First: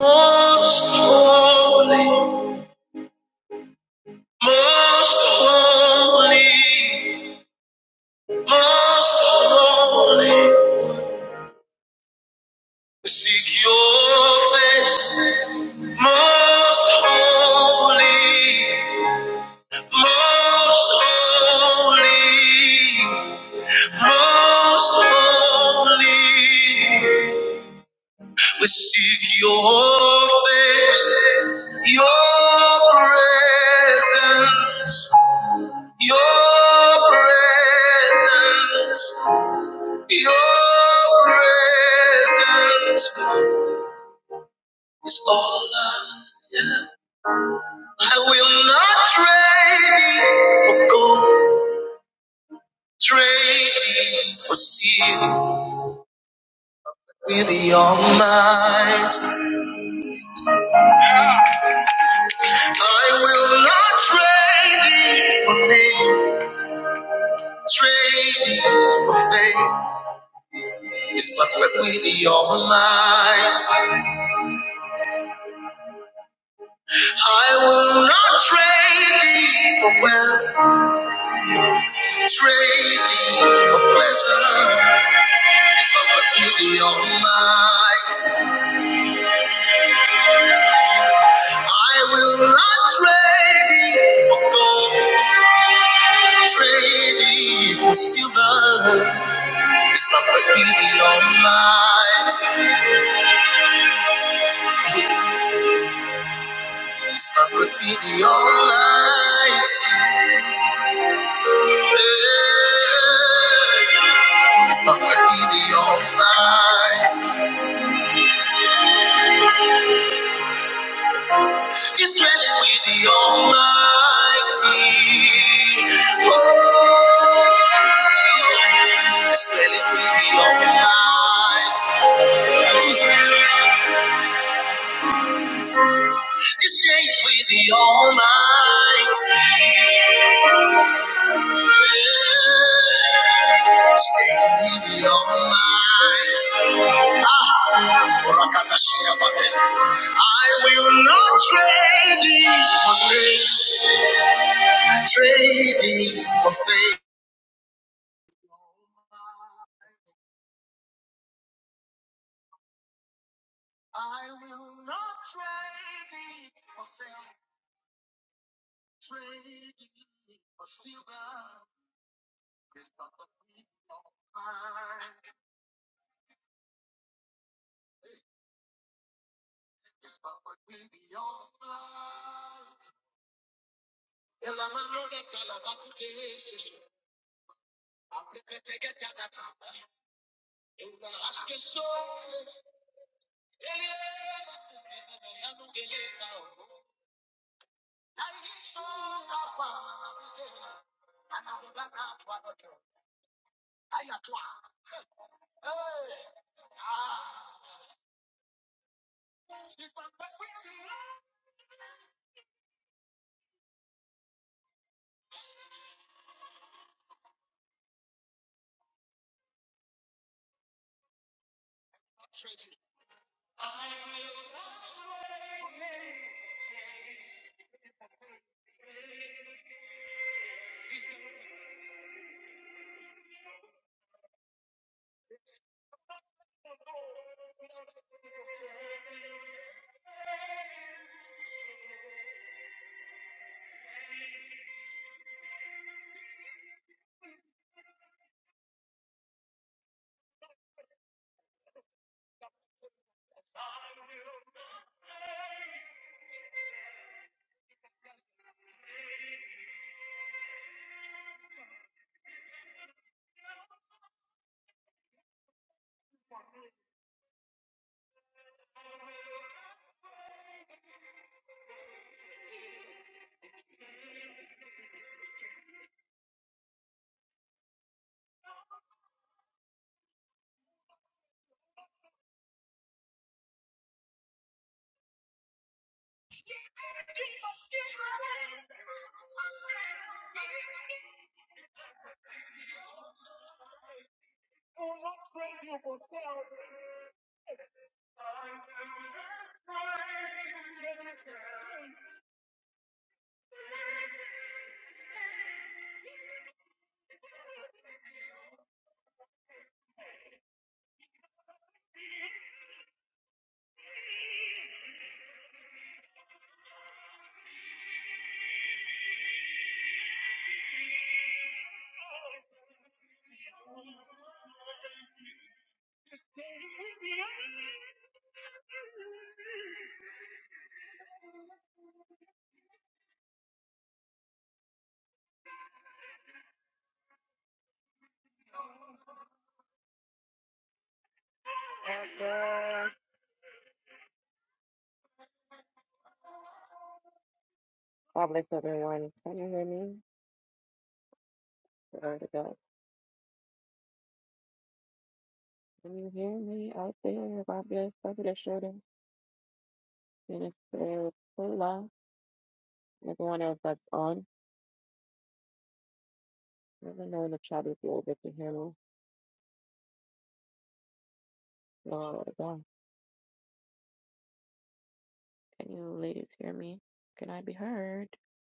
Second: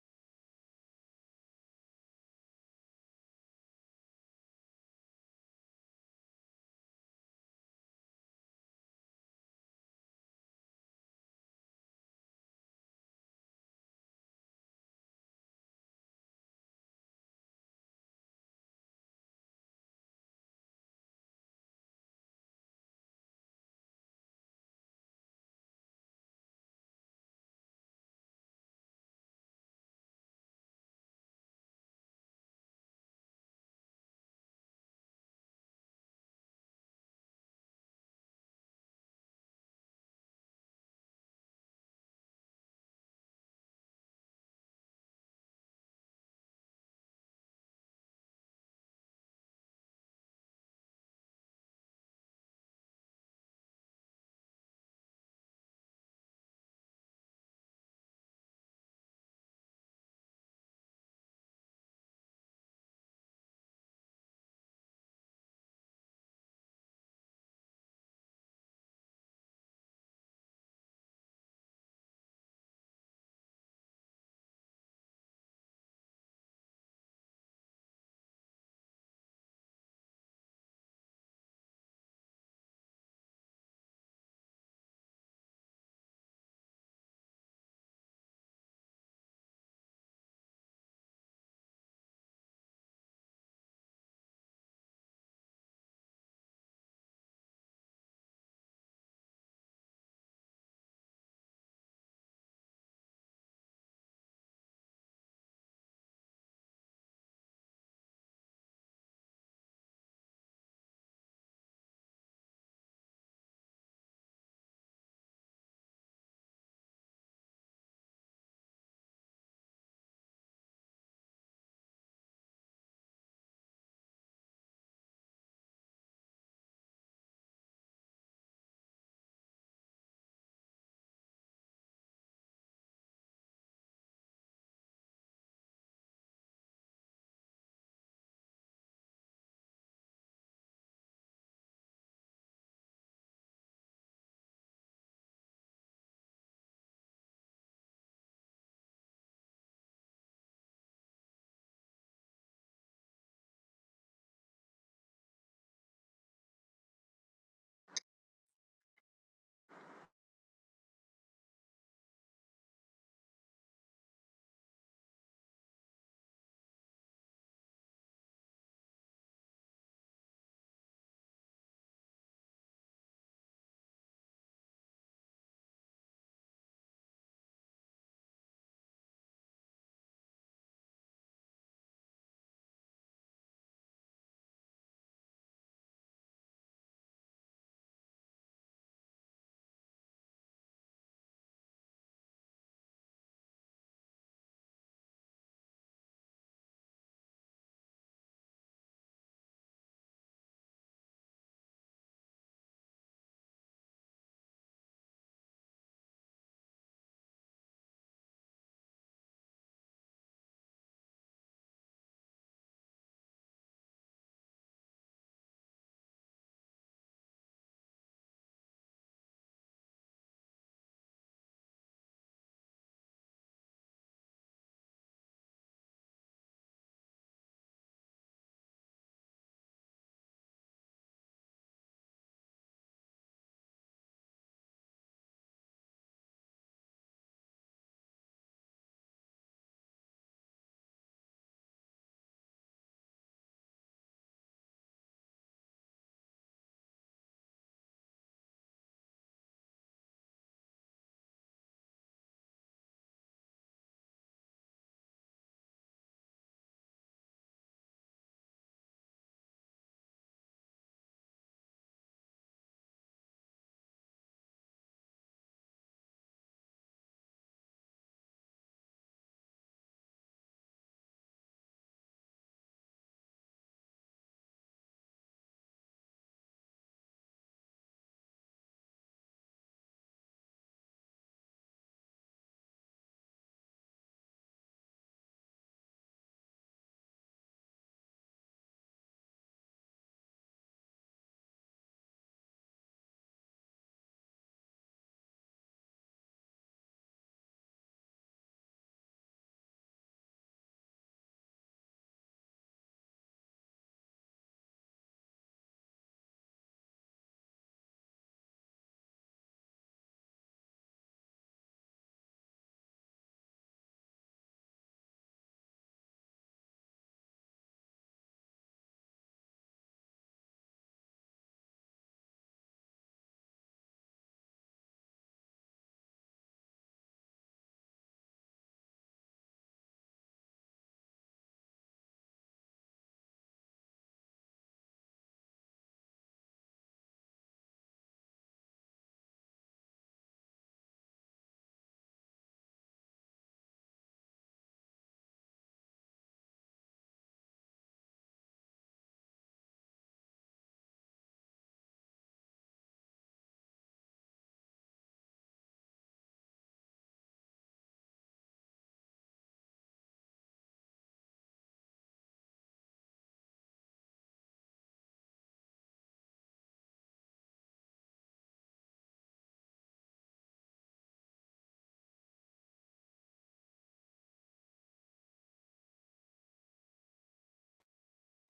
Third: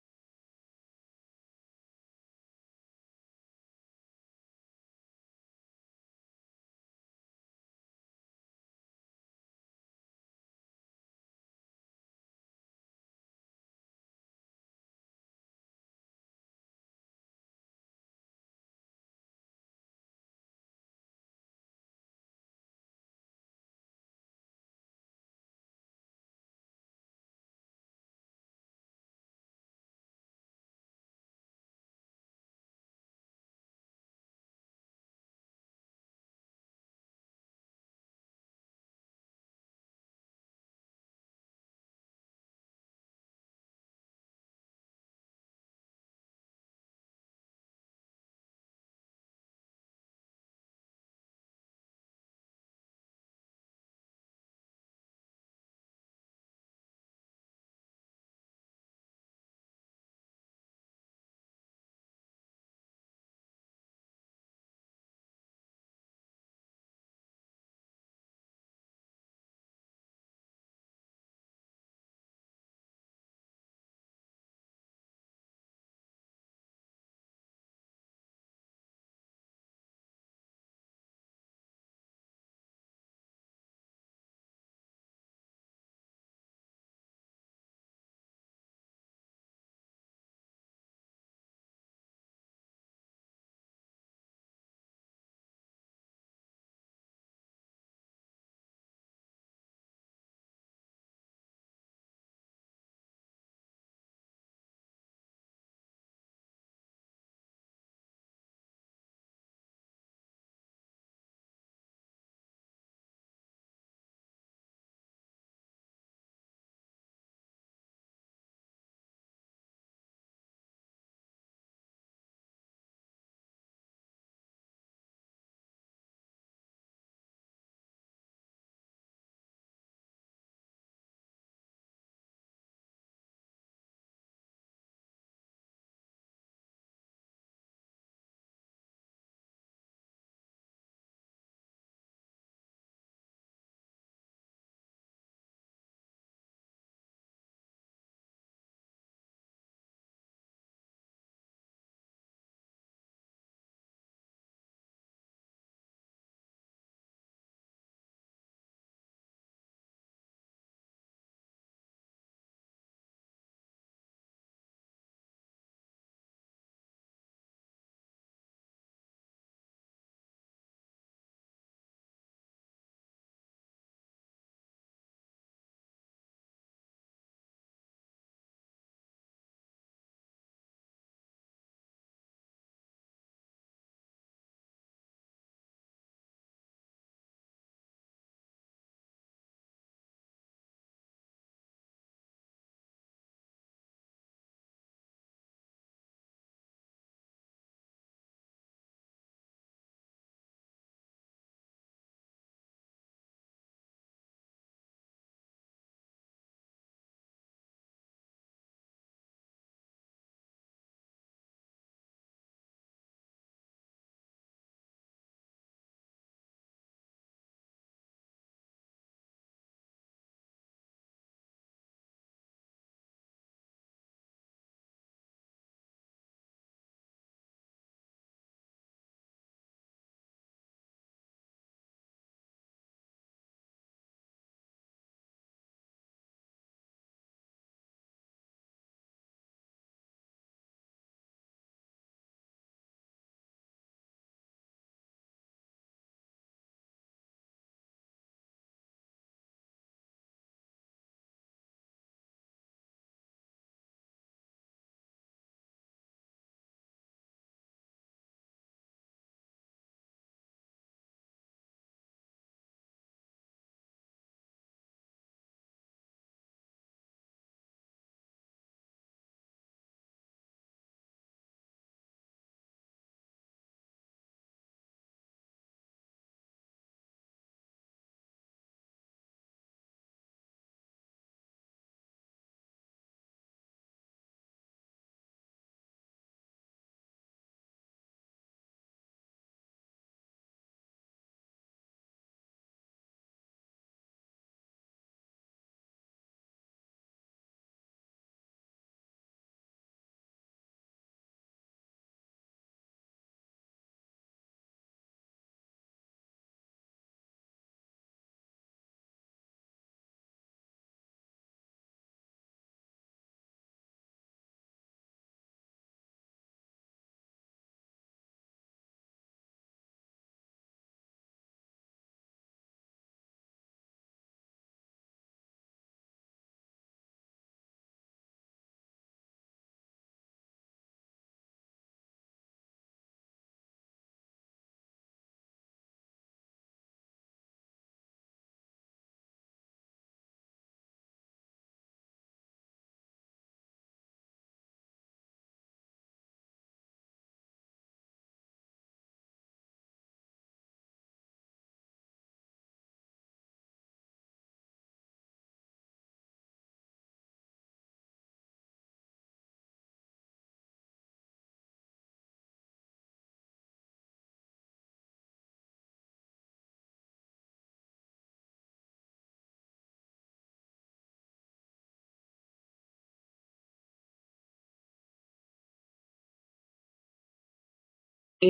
Most holy, most holy, most holy, we seek your face. Most holy, most holy, most holy, we seek your face, your presence. Your presence, your presence is all I am. I will not trade it for gold, trade it for silver. with the almighty. I will not trade it for me, trade it for faith. It's but with the almighty. I will not trade thee for wealth, trade thee for pleasure. It's with me the Almighty. I will not trade thee for gold, trade thee for silver. It's with be the Almighty. It's with be the Almighty. Hey. It's with be the Almighty. He's dwelling with the Almighty. Oh, he's dwelling with the Almighty. He's staying with the Almighty. Yeah. Staying with the Almighty. Ah, I will not trade it for grace, trade it for faith.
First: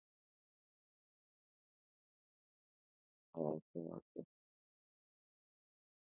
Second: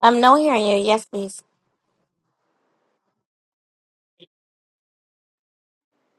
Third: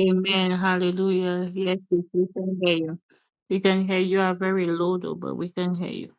I'm not hearing you. Yes, please. Hallelujah. Yes, yes, we can hear you. We can hear you. You are very low though, but we can hear you.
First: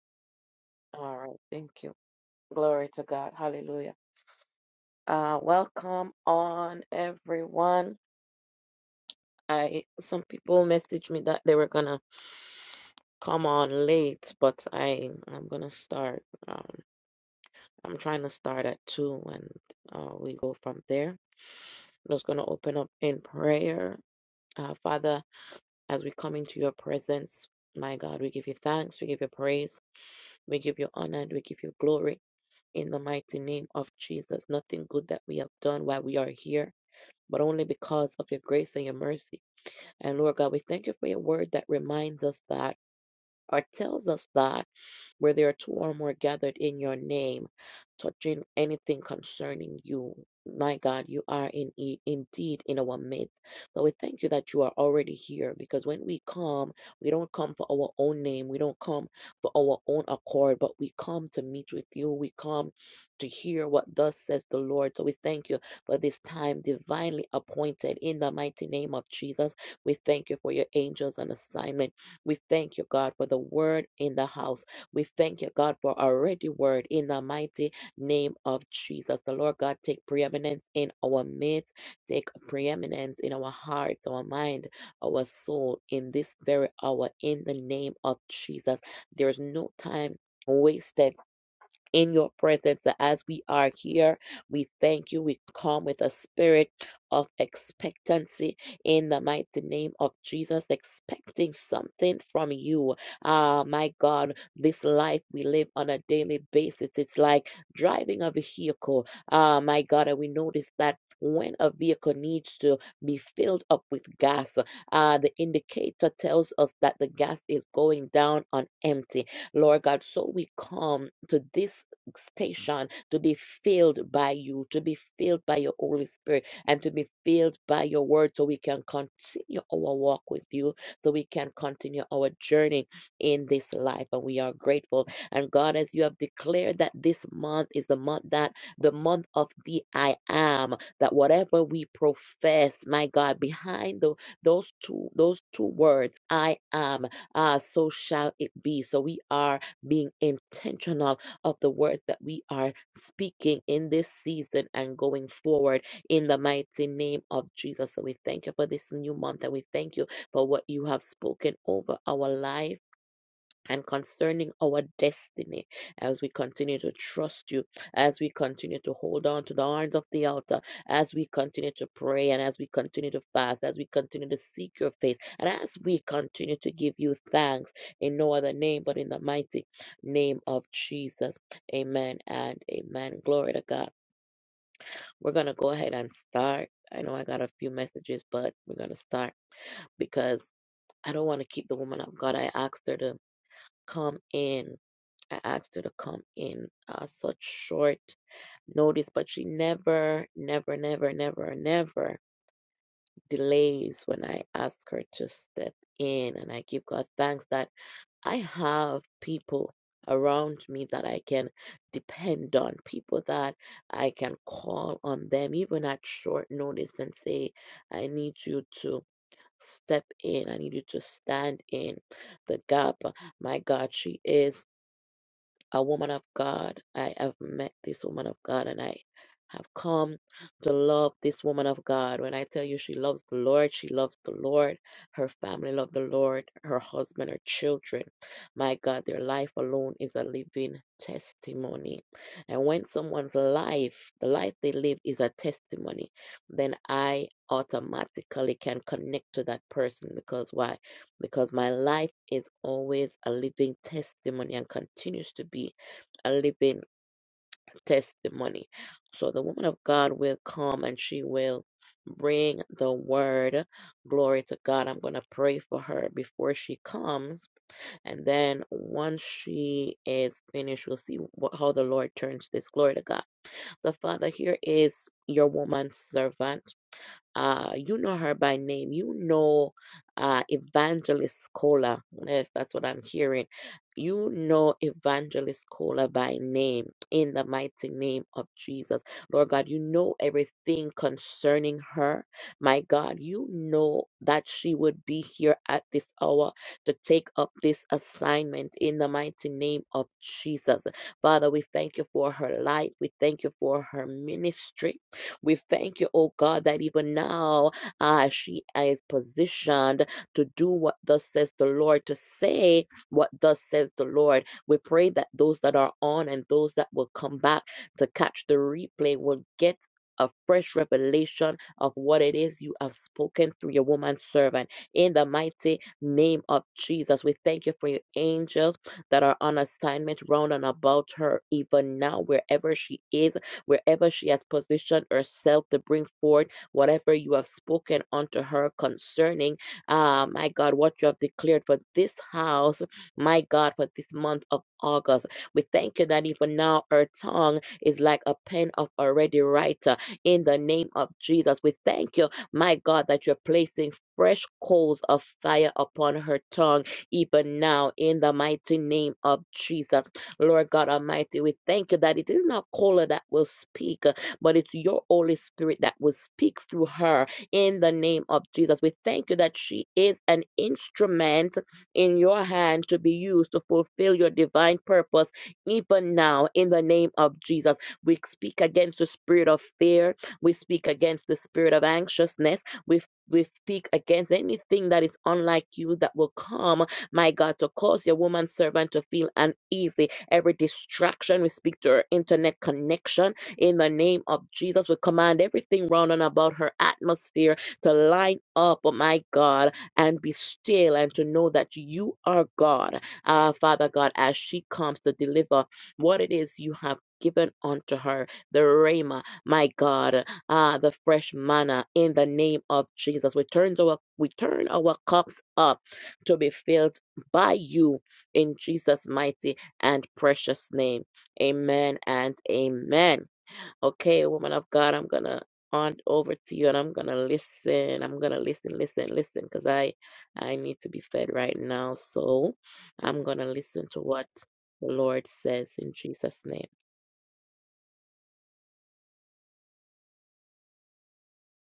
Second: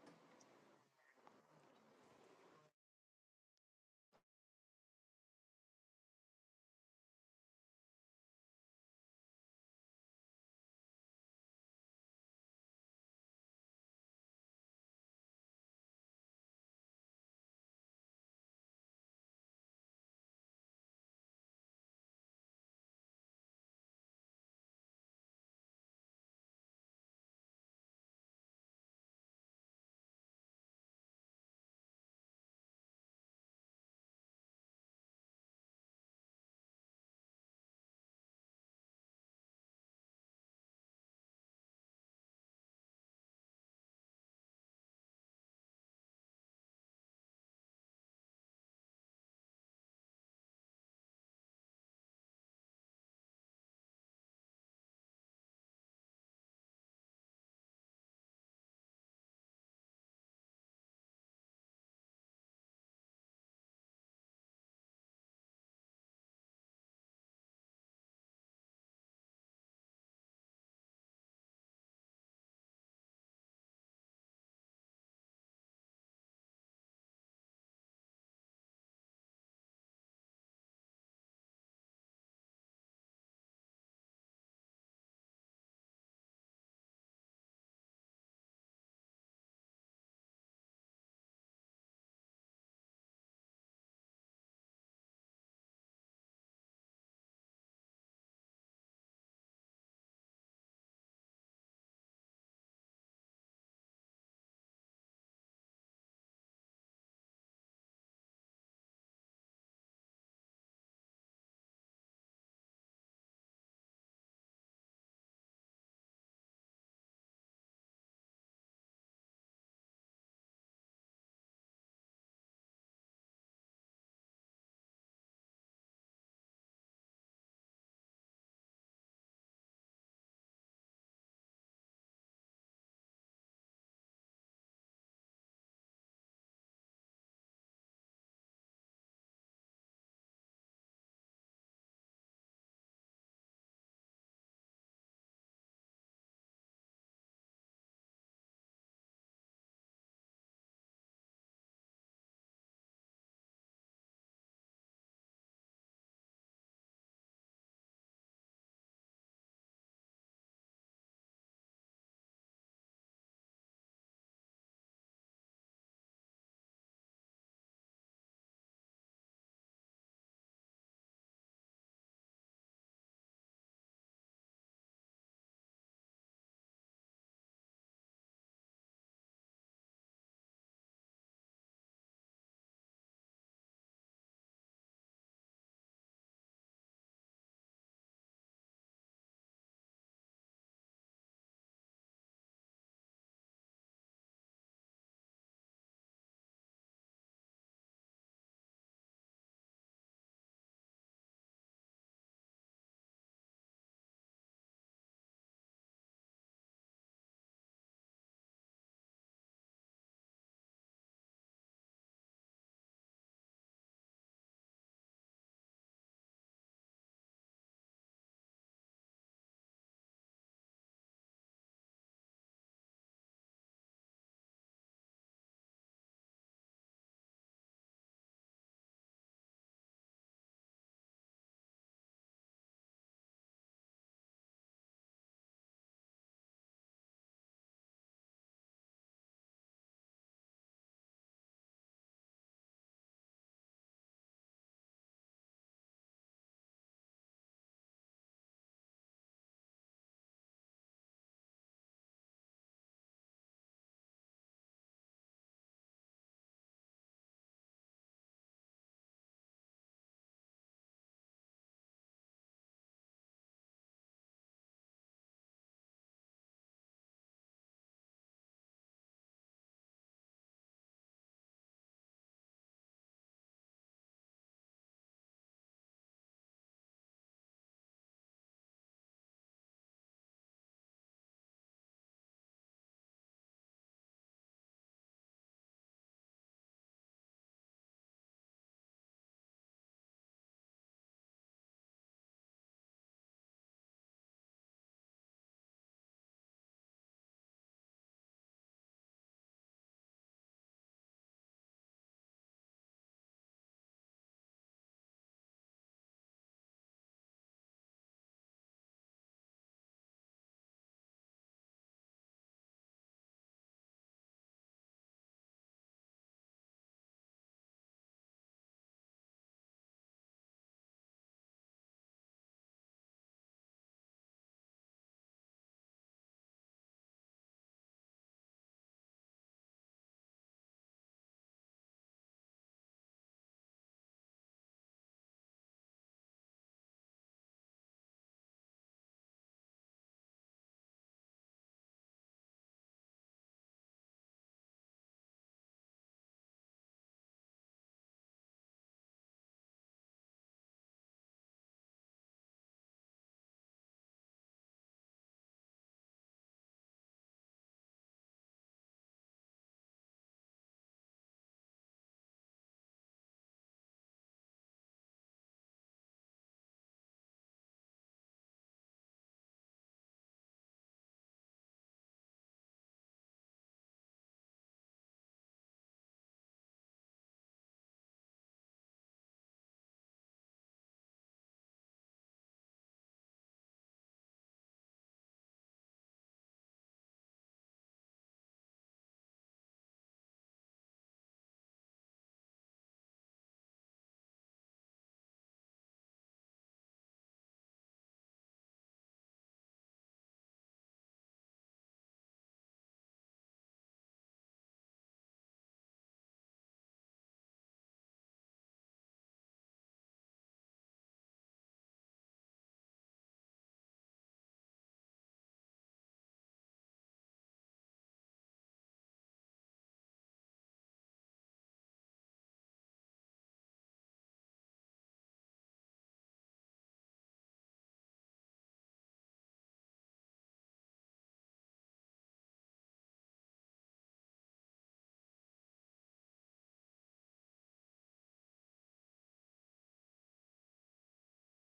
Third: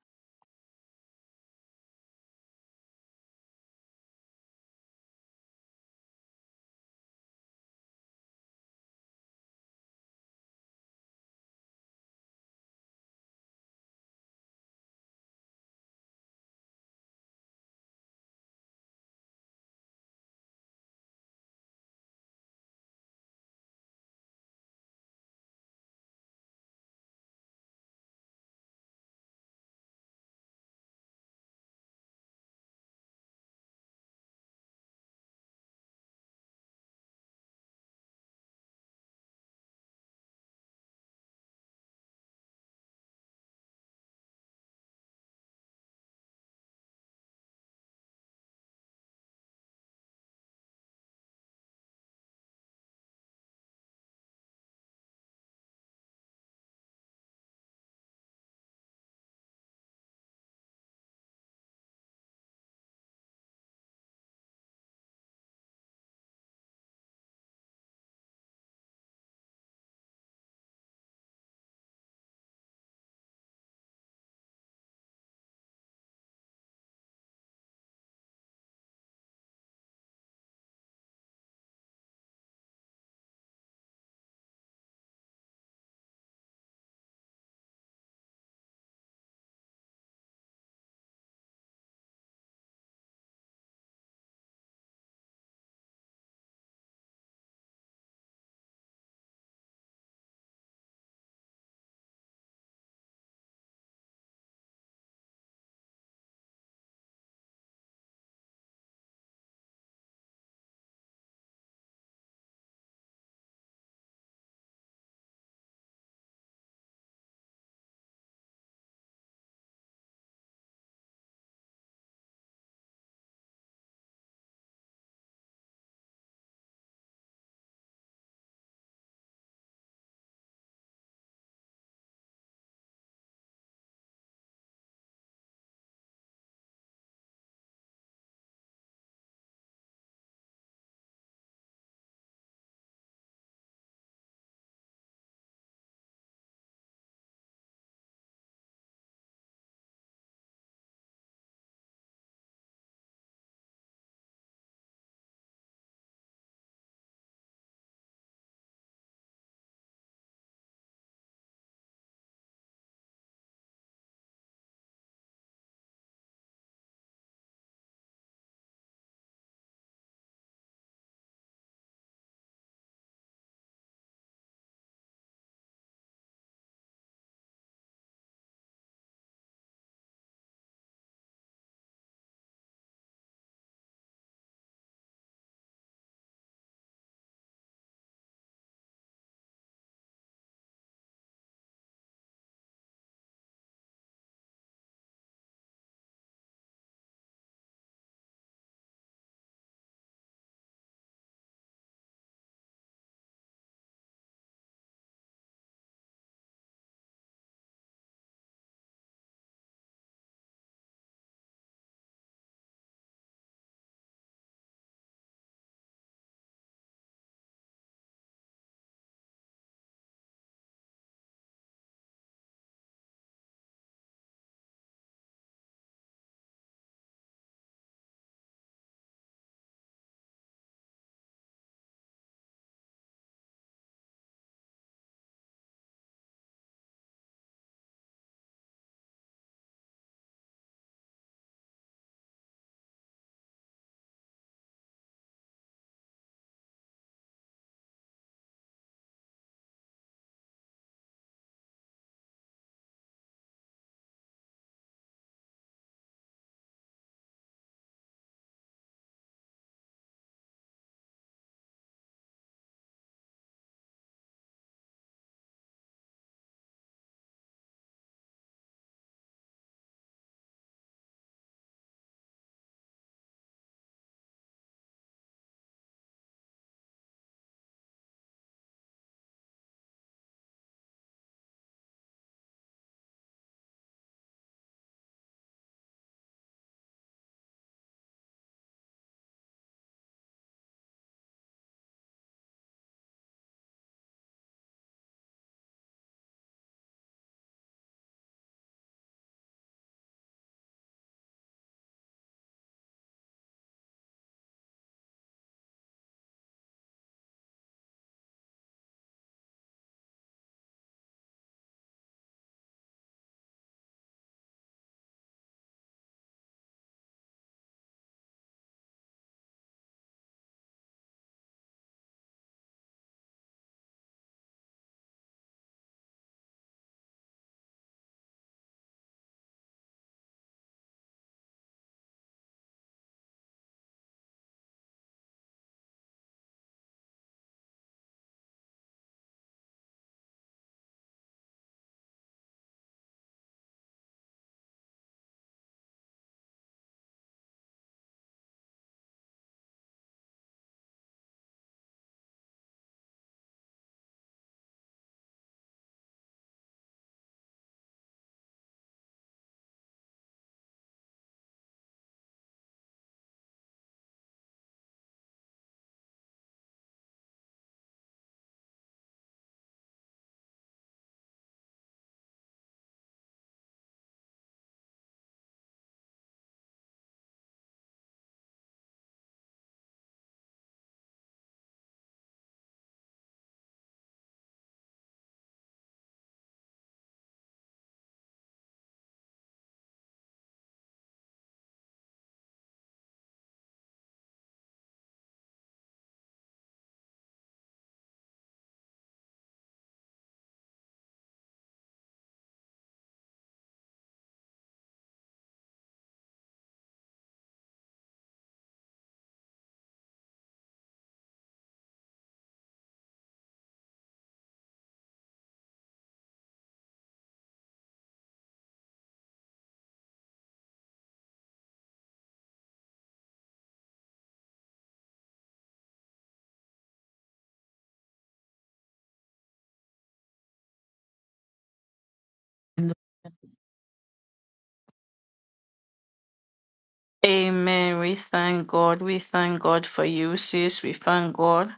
Amen. We thank God. We thank God for you, sis. We thank God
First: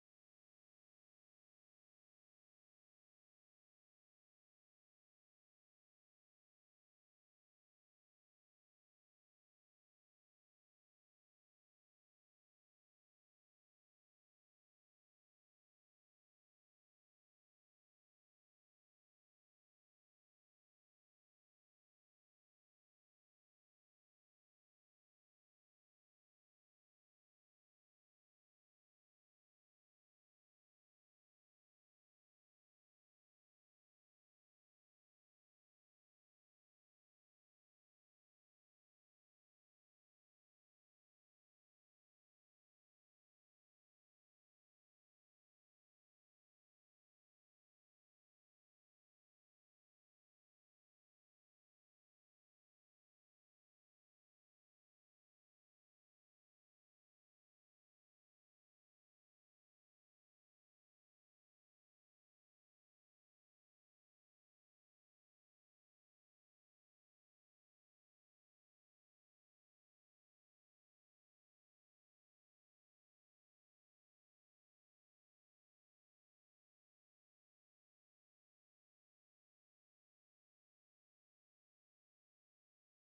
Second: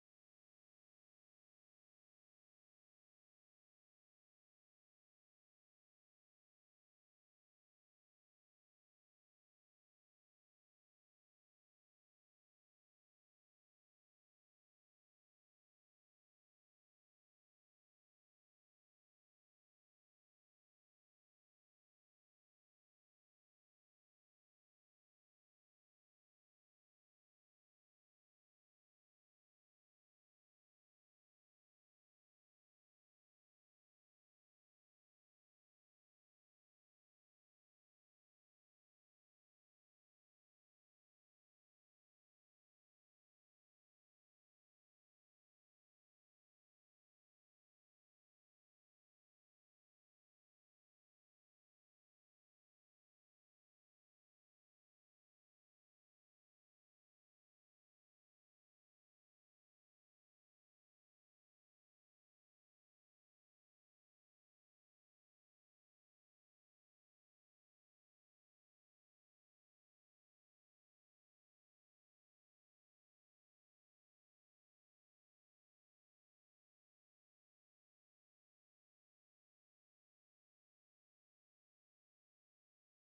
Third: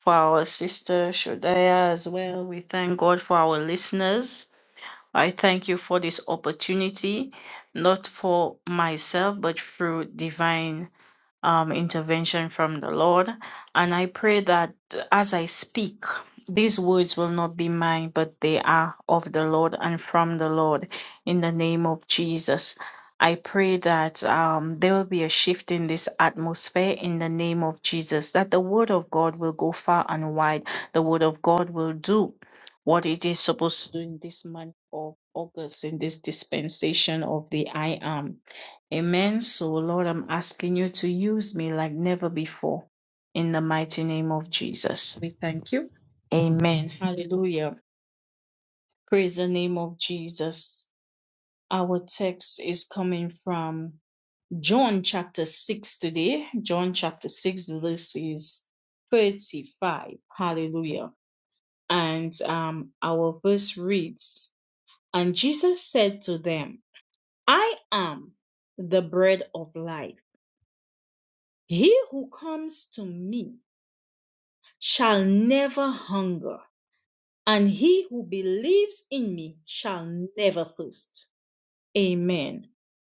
for our sister Shodaya as well. We thank God for our listeners. I thank you for this opportunity, not for myself, but through divine um, intervention from the Lord. And I pray that as I speak, these words will not be mine, but they are of the Lord and from the Lord in the name of Jesus. I pray that um, there will be a shift in this atmosphere in the name of Jesus, that the word of God will go far and wide. The word of God will do what it is supposed to do in this month of August, in this dispensation of the I am. Amen. So, Lord, I'm asking you to use me like never before in the mighty name of Jesus. We thank you. Amen. Hallelujah. Praise the name of Jesus. Our text is coming from John chapter 6 today. John chapter 6, this is 35. Hallelujah. And um, our verse reads And Jesus said to them, I am the bread of life. He who comes to me shall never hunger, and he who believes in me shall never thirst. Amen.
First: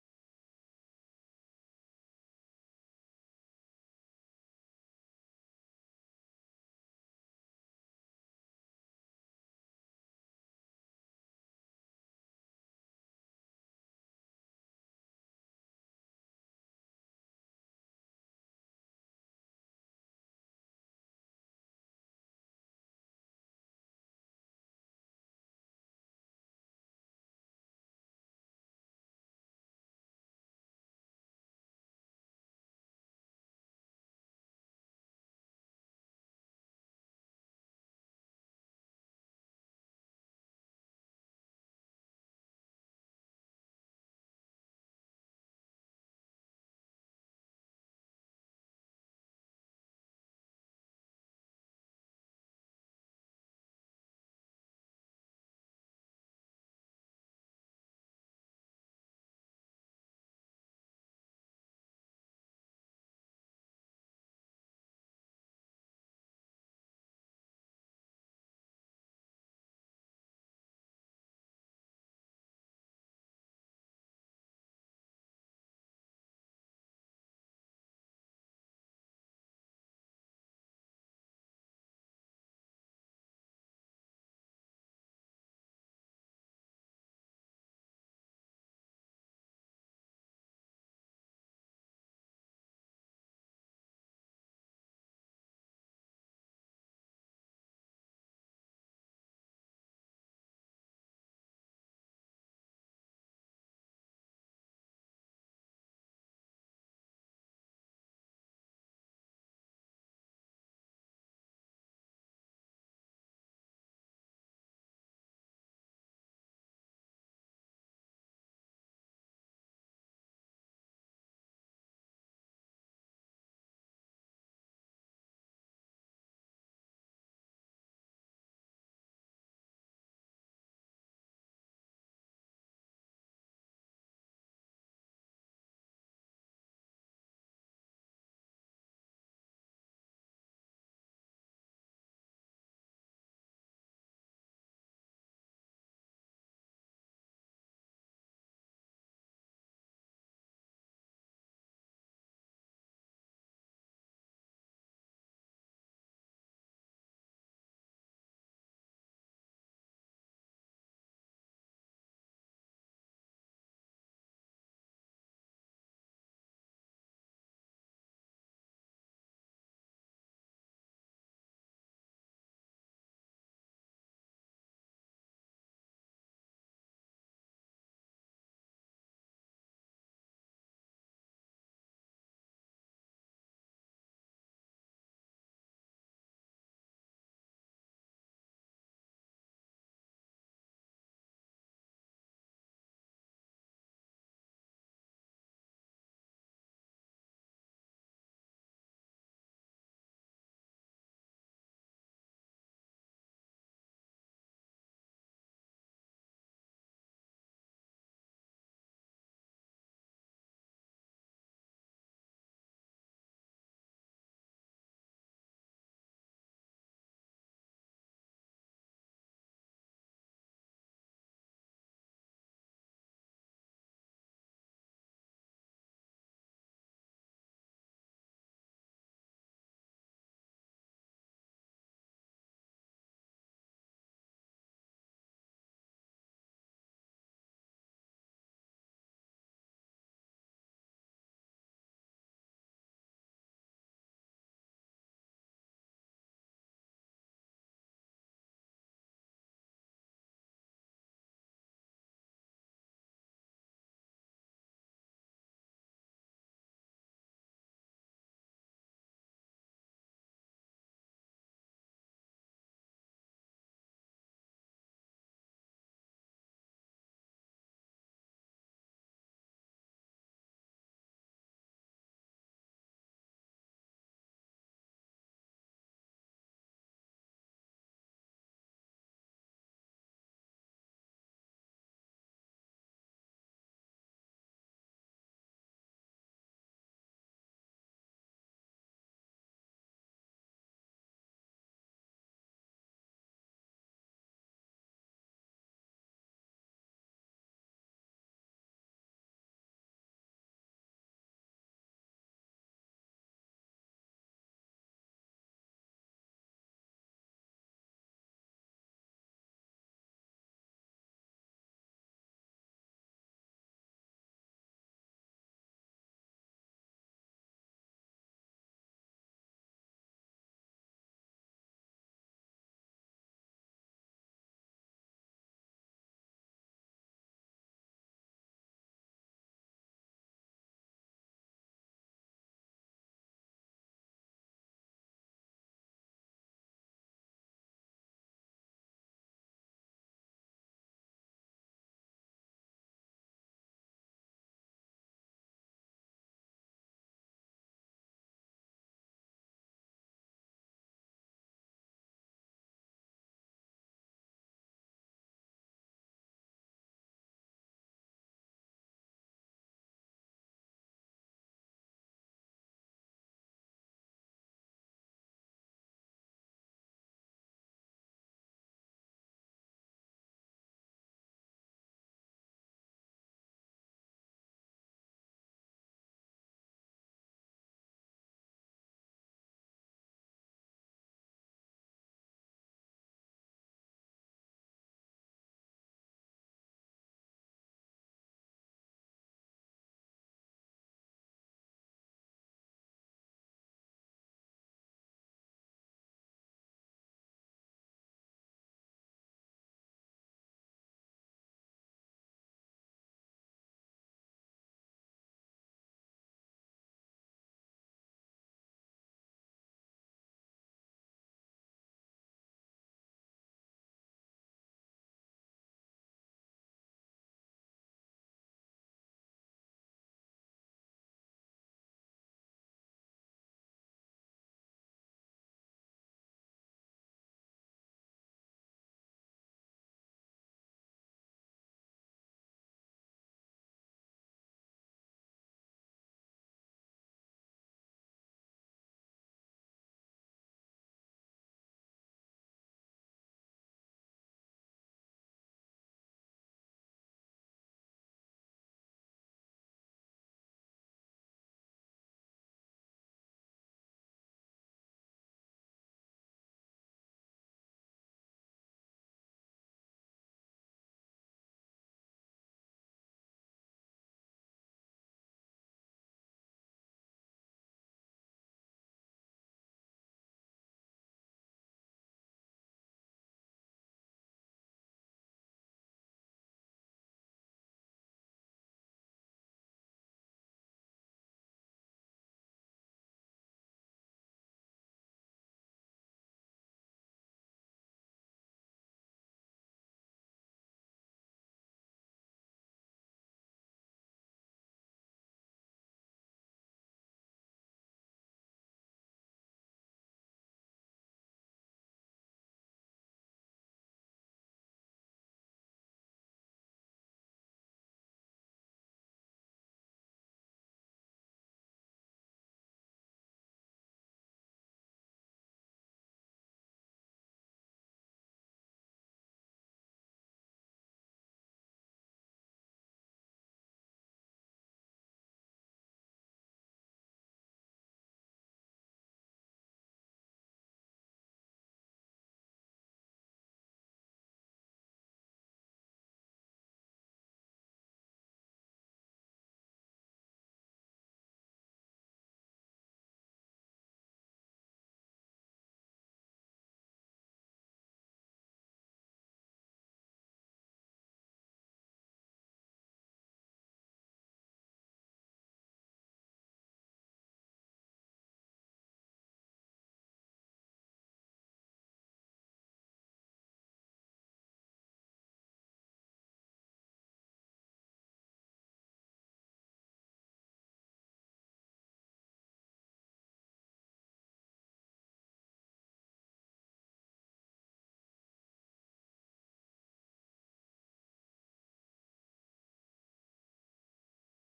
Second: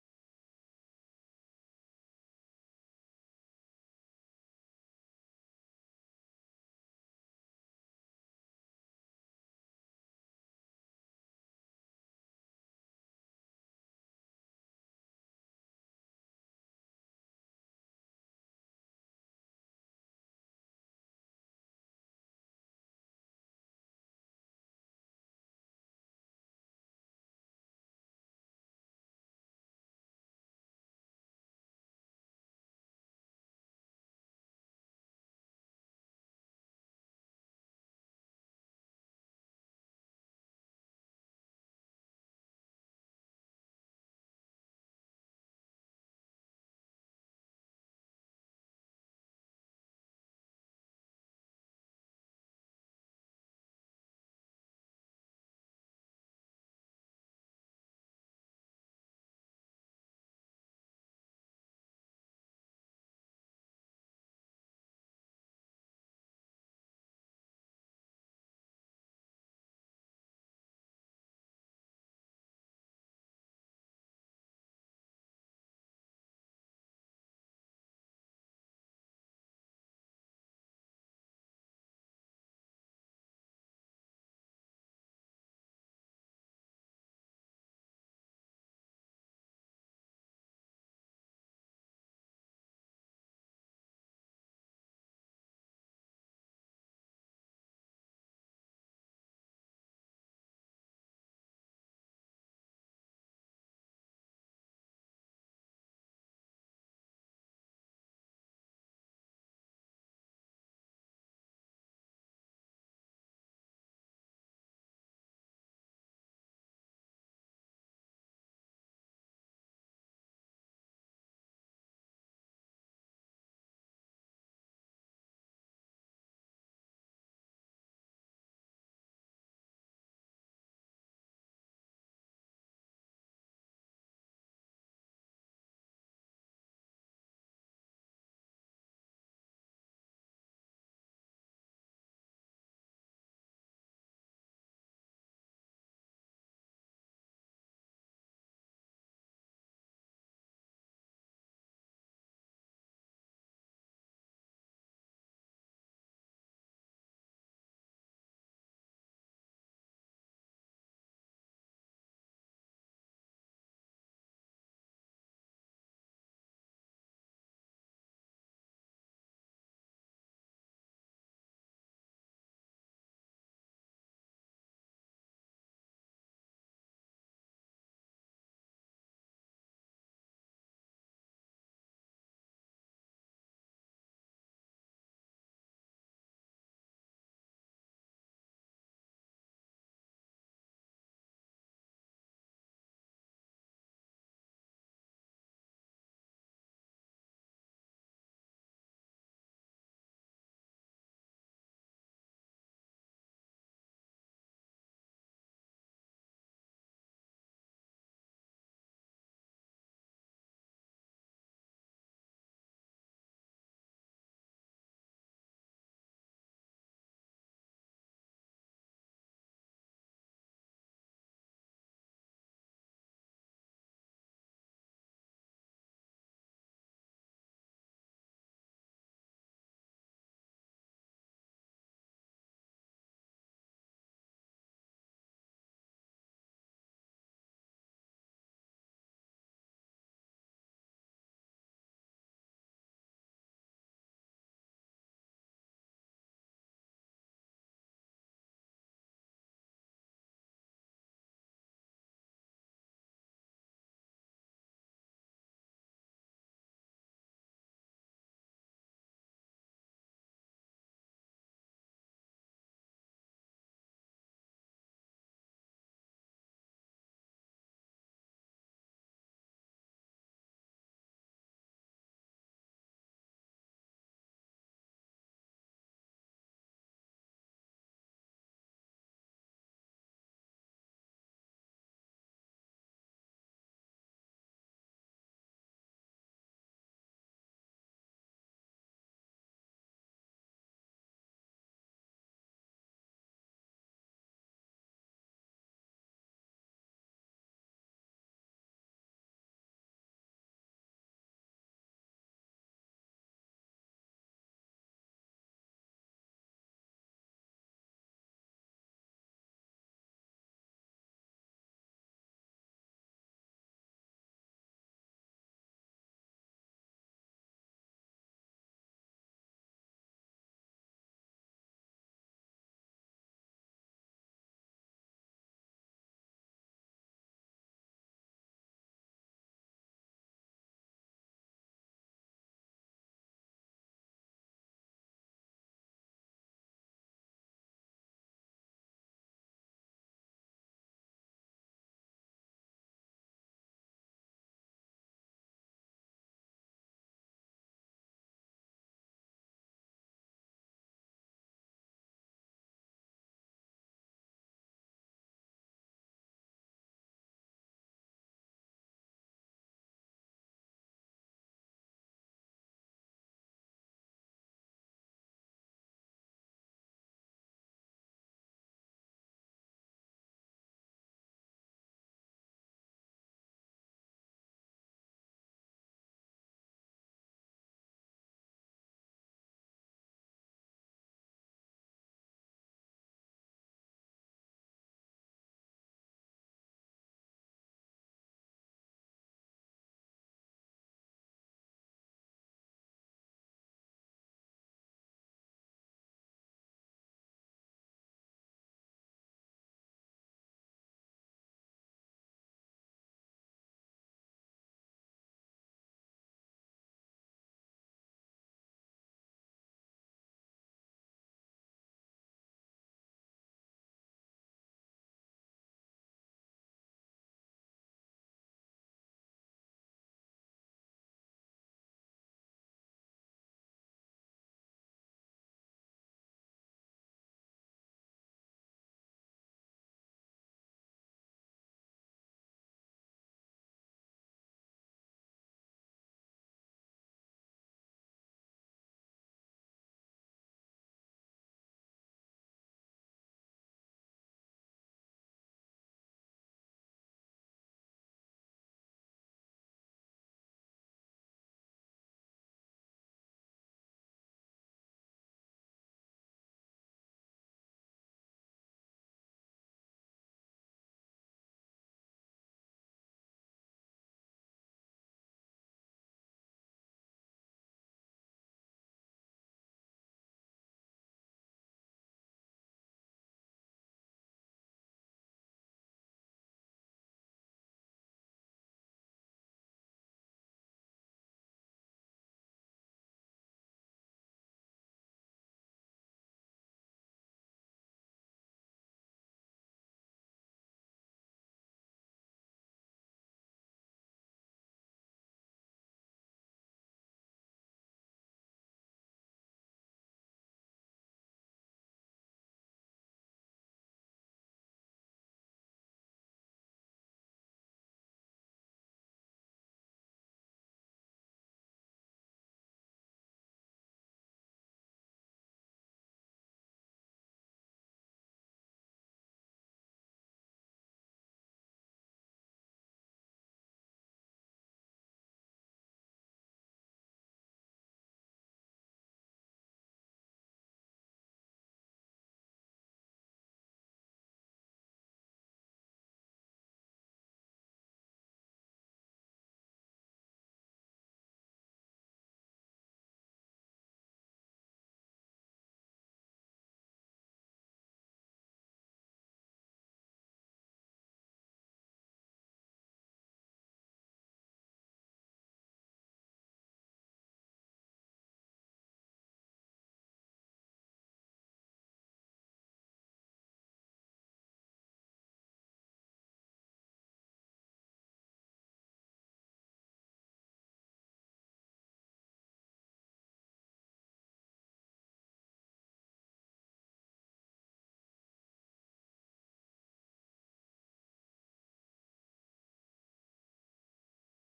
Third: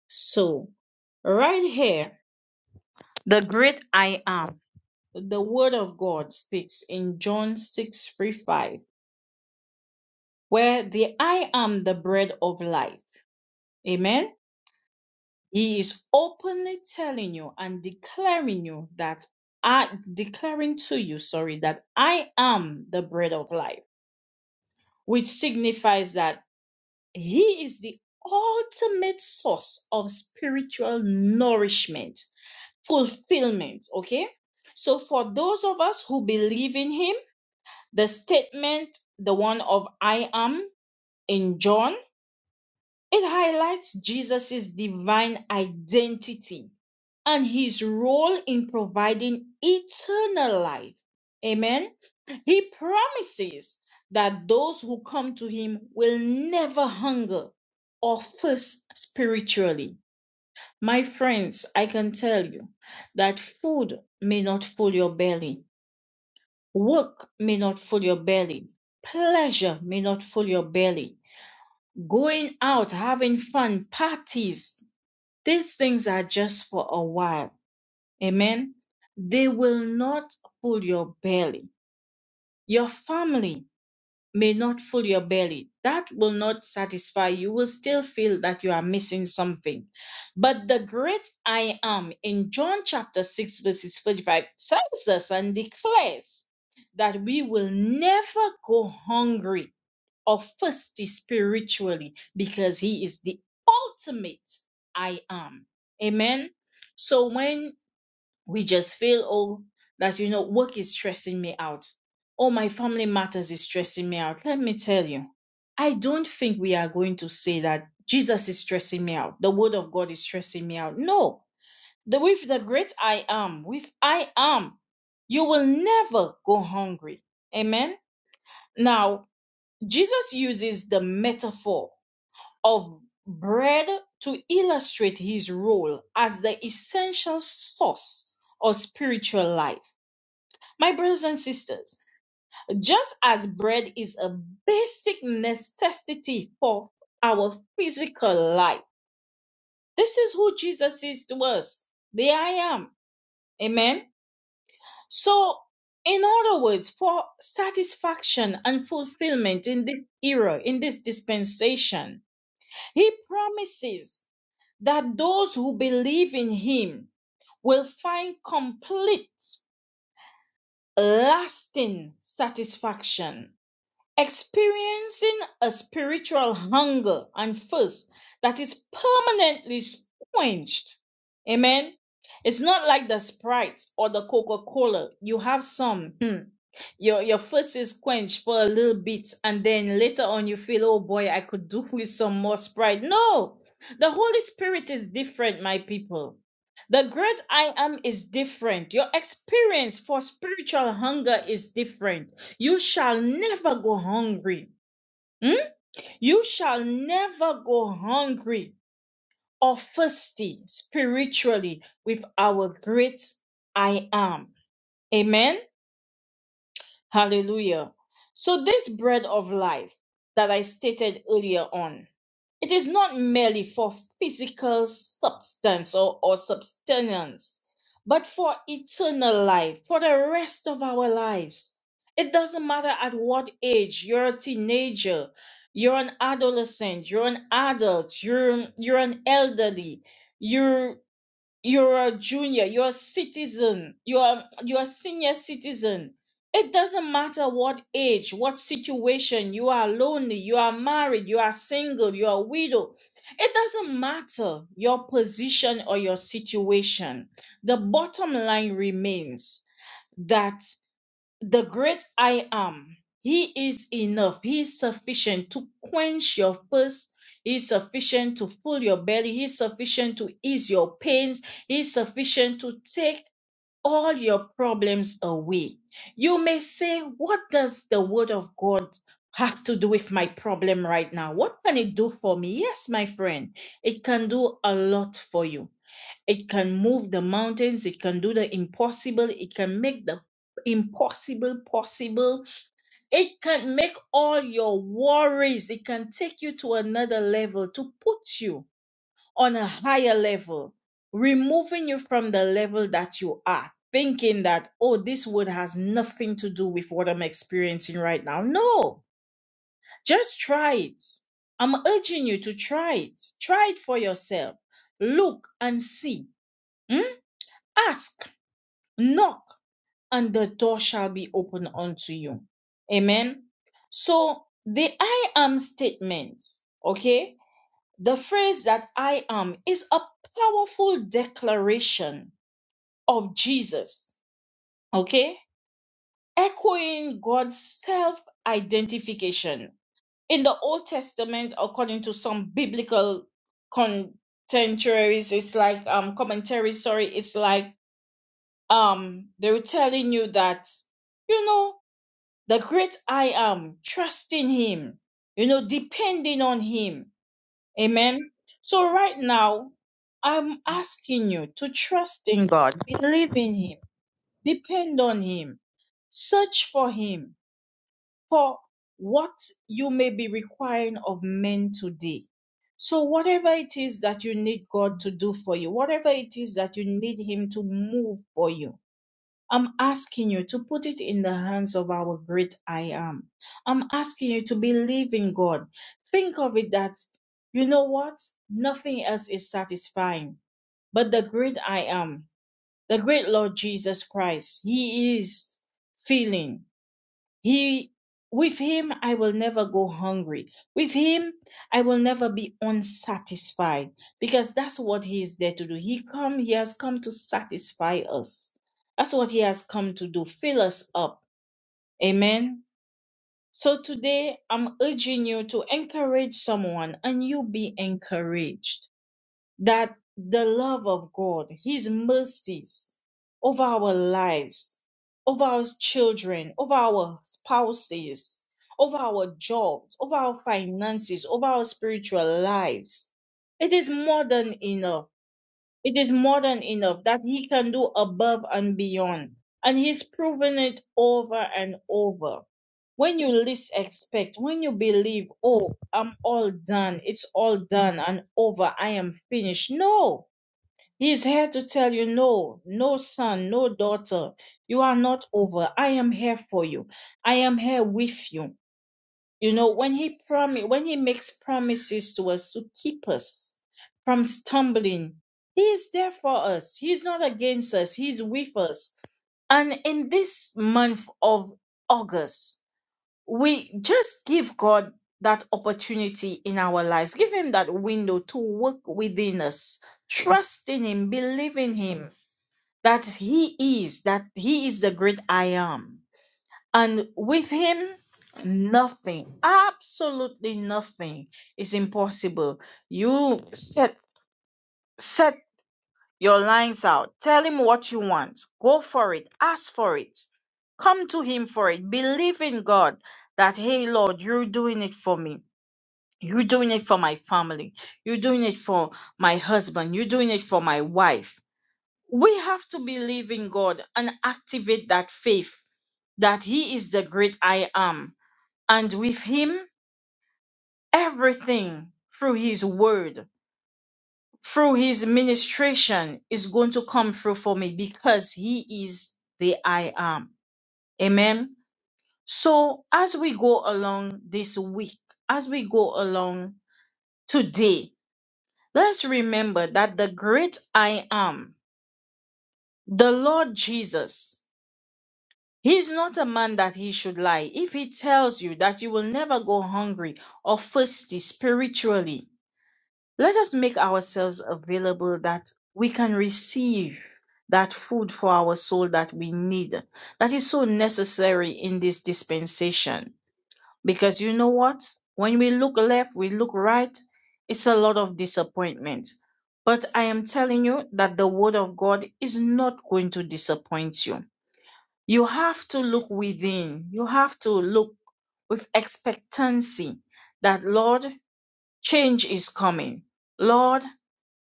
So, right here, the great I am, the word of God speaks in John 6 3 5, where the I am the bread of life. Amen. He is openly telling you and declaring you that I declaring to you, sorry, that I am the bread of life. which signifies that He is the ultimate source of spiritual nourishment, fulfillment. Okay? So, for those of us who believe in Him, the statement, the one of I am in John, it highlights Jesus' divine identity and His role in providing eternal life. Amen. He promises that those who come to him will never hunger or thirst spiritually. My friends, I can tell you that food may not fill your belly, work may not fill your belly, pleasure may not fill your belly, going out, having fun, parties, these things are just for a while. Amen. They will not fill your belly. Your family may not fill your belly. That will not satisfy. You will still feel that you are missing something. But the great I am in John chapter 6, verses 45 tells us and declares that we will never go hungry or thirsty spiritually because he is the ultimate I am. Amen. So when we just feel oh that you know work is stressing me out oh my family matters is stressing me out let me tell you i don't think we are going to say that jesus is stressing me out the word of god is stressing me out no the with the great i am with i am you will never go hungry amen now jesus uses the metaphor of bread to illustrate his role as the essential source of spiritual life. My brothers and sisters, just as bread is a basic necessity for our physical life, this is who Jesus is to us. The I am. Amen. So, in other words, for satisfaction and fulfillment in this era, in this dispensation, He promises that those who believe in him will find complete, lasting satisfaction. experiencing a spiritual hunger and thirst that is permanently quenched. Amen. It's not like the Sprite or the Coca Cola. You have some. hmm, Your your thirst is quenched for a little bit, and then later on you feel, oh boy, I could do with some more Sprite. No, the Holy Spirit is different, my people. The great I am is different. Your experience for spiritual hunger is different. You shall never go hungry. Hmm? You shall never go hungry or thirsty spiritually with our great I am. Amen. Hallelujah. So, this bread of life that I stated earlier on, It is not merely for physical substance or, or substance, but for eternal life, for the rest of our lives. It doesn't matter at what age you're a teenager, you're an adolescent, you're an adult, you're, you're an elderly, you're you're a junior, you're a citizen, you're a- you're a senior citizen. It doesn't matter what age, what situation, you are lonely, you are married, you are single, you're a widow. It doesn't matter your position or your situation. The bottom line remains that the great I am. He is enough. He is sufficient to quench your thirst. He is sufficient to fill your belly. He is sufficient to ease your pains. He is sufficient to take all your problems away. You may say, What does the word of God have to do with my problem right now? What can it do for me? Yes, my friend, it can do a lot for you it can move the mountains. It can do the impossible. It can make the impossible possible. It can make all your worries. It can take you to another level to put you on a higher level, removing you from the level that you are. Thinking that, oh, this word has nothing to do with what I'm experiencing right now. No, just try it. I'm urging you to try it. Try it for yourself. Look and see. Hmm? Ask knock and the door shall be opened unto you. Amen. So the I am statements, okay, the phrase that I am is a powerful declaration of Jesus, okay, echoing God's self identification. In the Old Testament, according to some biblical contemporaries, it's like um commentaries, sorry, it's like um they were telling you that you know the great I am, trusting Him, you know, depending on Him. Amen. So right now, I'm asking you to trust in God, believe in Him, depend on Him, search for Him for what you may be requiring of men today. So, whatever it is that you need God to do for you, whatever it is that you need Him to move for you, I'm asking you to put it in the hands of our great I am. I'm asking you to believe in God. Think of it that, you know what? Nothing else is satisfying but the great I am, the great Lord Jesus Christ. He is filling. He with him I will never go hungry. With him I will never be unsatisfied because that's what he is there to do. He come he has come to satisfy us. That's what he has come to do. Fill us up. Amen. So today I'm urging you to encourage someone and you be encouraged that the love of God, His mercies over our lives, over our children, over our spouses, over our jobs, over our finances, over our spiritual lives, it is more than enough. It is more than enough that he can do above and beyond. And he's proven it over and over. When you least expect, when you believe, oh, I'm all done, it's all done and over, I am finished. No, he's here to tell you, no, no son, no daughter, you are not over. I am here for you. I am here with you. You know, when he promise, when he makes promises to us to keep us from stumbling, he is there for us. He's not against us. He's with us. And in this month of August, we just give God that opportunity in our lives. Give him that window to work within us. Trust in him, believe in him that he is, that he is the great I am and with him, nothing, absolutely nothing is impossible. You set set your lines out. Tell him what you want. Go for it. Ask for it. Come to him for it. Believe in God that hey Lord, you're doing it for me. You're doing it for my family. You're doing it for my husband. You're doing it for my wife. We have to believe in God and activate that faith that he is the great I am and with him everything through his word through his ministration is going to come through for me because he is the i am amen so as we go along this week as we go along today let's remember that the great i am the lord jesus he is not a man that he should lie if he tells you that you will never go hungry or thirsty spiritually Let us make ourselves available that we can receive that food for our soul that we need, that is so necessary in this dispensation. Because you know what? When we look left, we look right, it's a lot of disappointment. But I am telling you that the Word of God is not going to disappoint you. You have to look within, you have to look with expectancy that, Lord, change is coming. Lord,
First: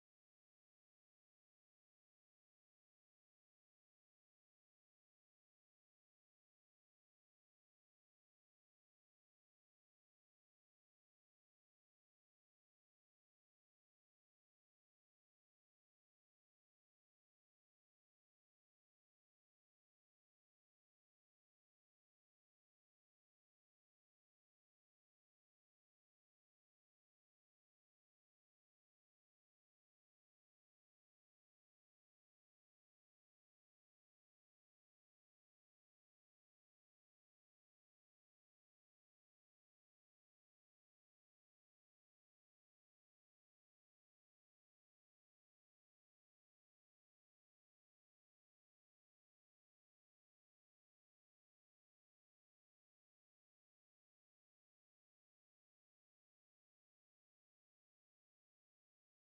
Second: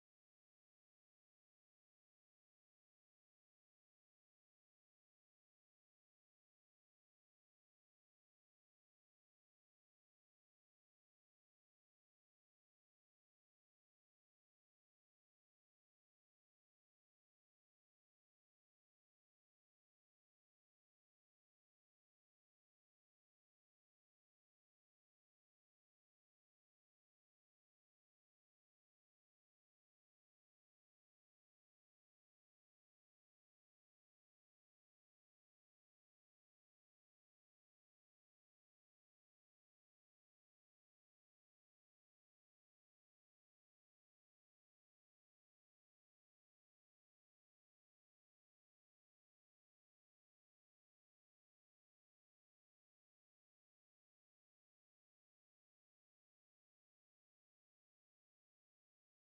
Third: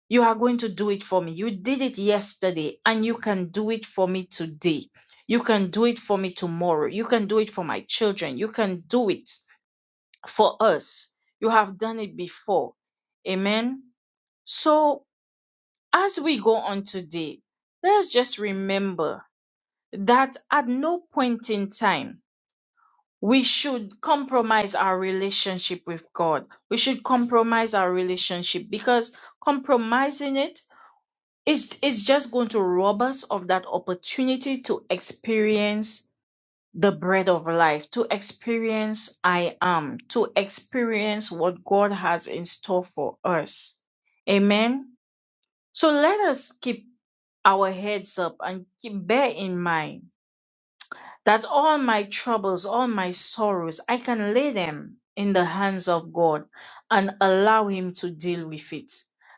you are going to do it for me. You did it yesterday and you can do it for me today. You can do it for me tomorrow. You can do it for my children. You can do it for us. You have done it before. Amen. So as we go on today, let's just remember that at no point in time we should compromise our relationship with God. We should compromise our relationship because compromising it It's, it's just going to rob us of that opportunity to experience the bread of life, to experience I am, to experience what God has in store for us. Amen. So let us keep our heads up and keep bear in mind that all my troubles, all my sorrows, I can lay them in the hands of God and allow Him to deal with it.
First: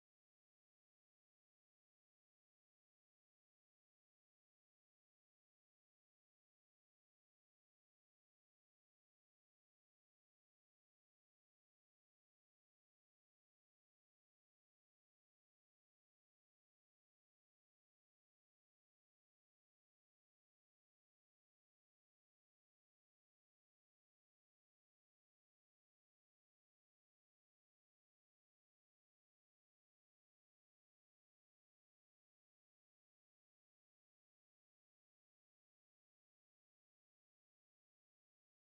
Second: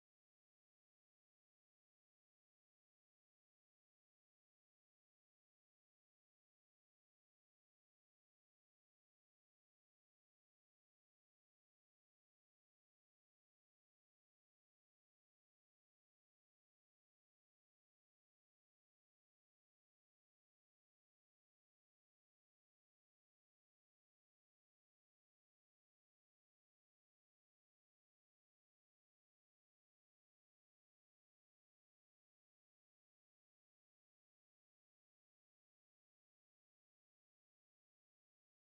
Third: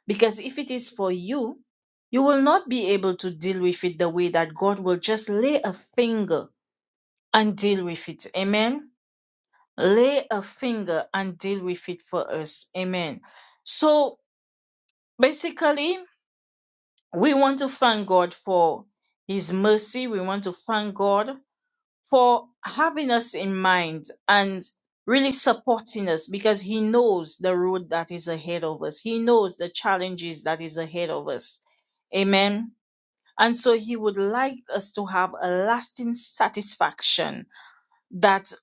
Because if it is for you, you will not be able to deal with it the way that God will just lay a finger and deal with it. Amen. Lay a finger and deal with it for us. Amen. So basically, we want to thank God for His mercy. We want to thank God for having us in mind and really supporting us because he knows the road that is ahead of us. He knows the challenges that is ahead of us. Amen. And so he would like us to have a lasting satisfaction that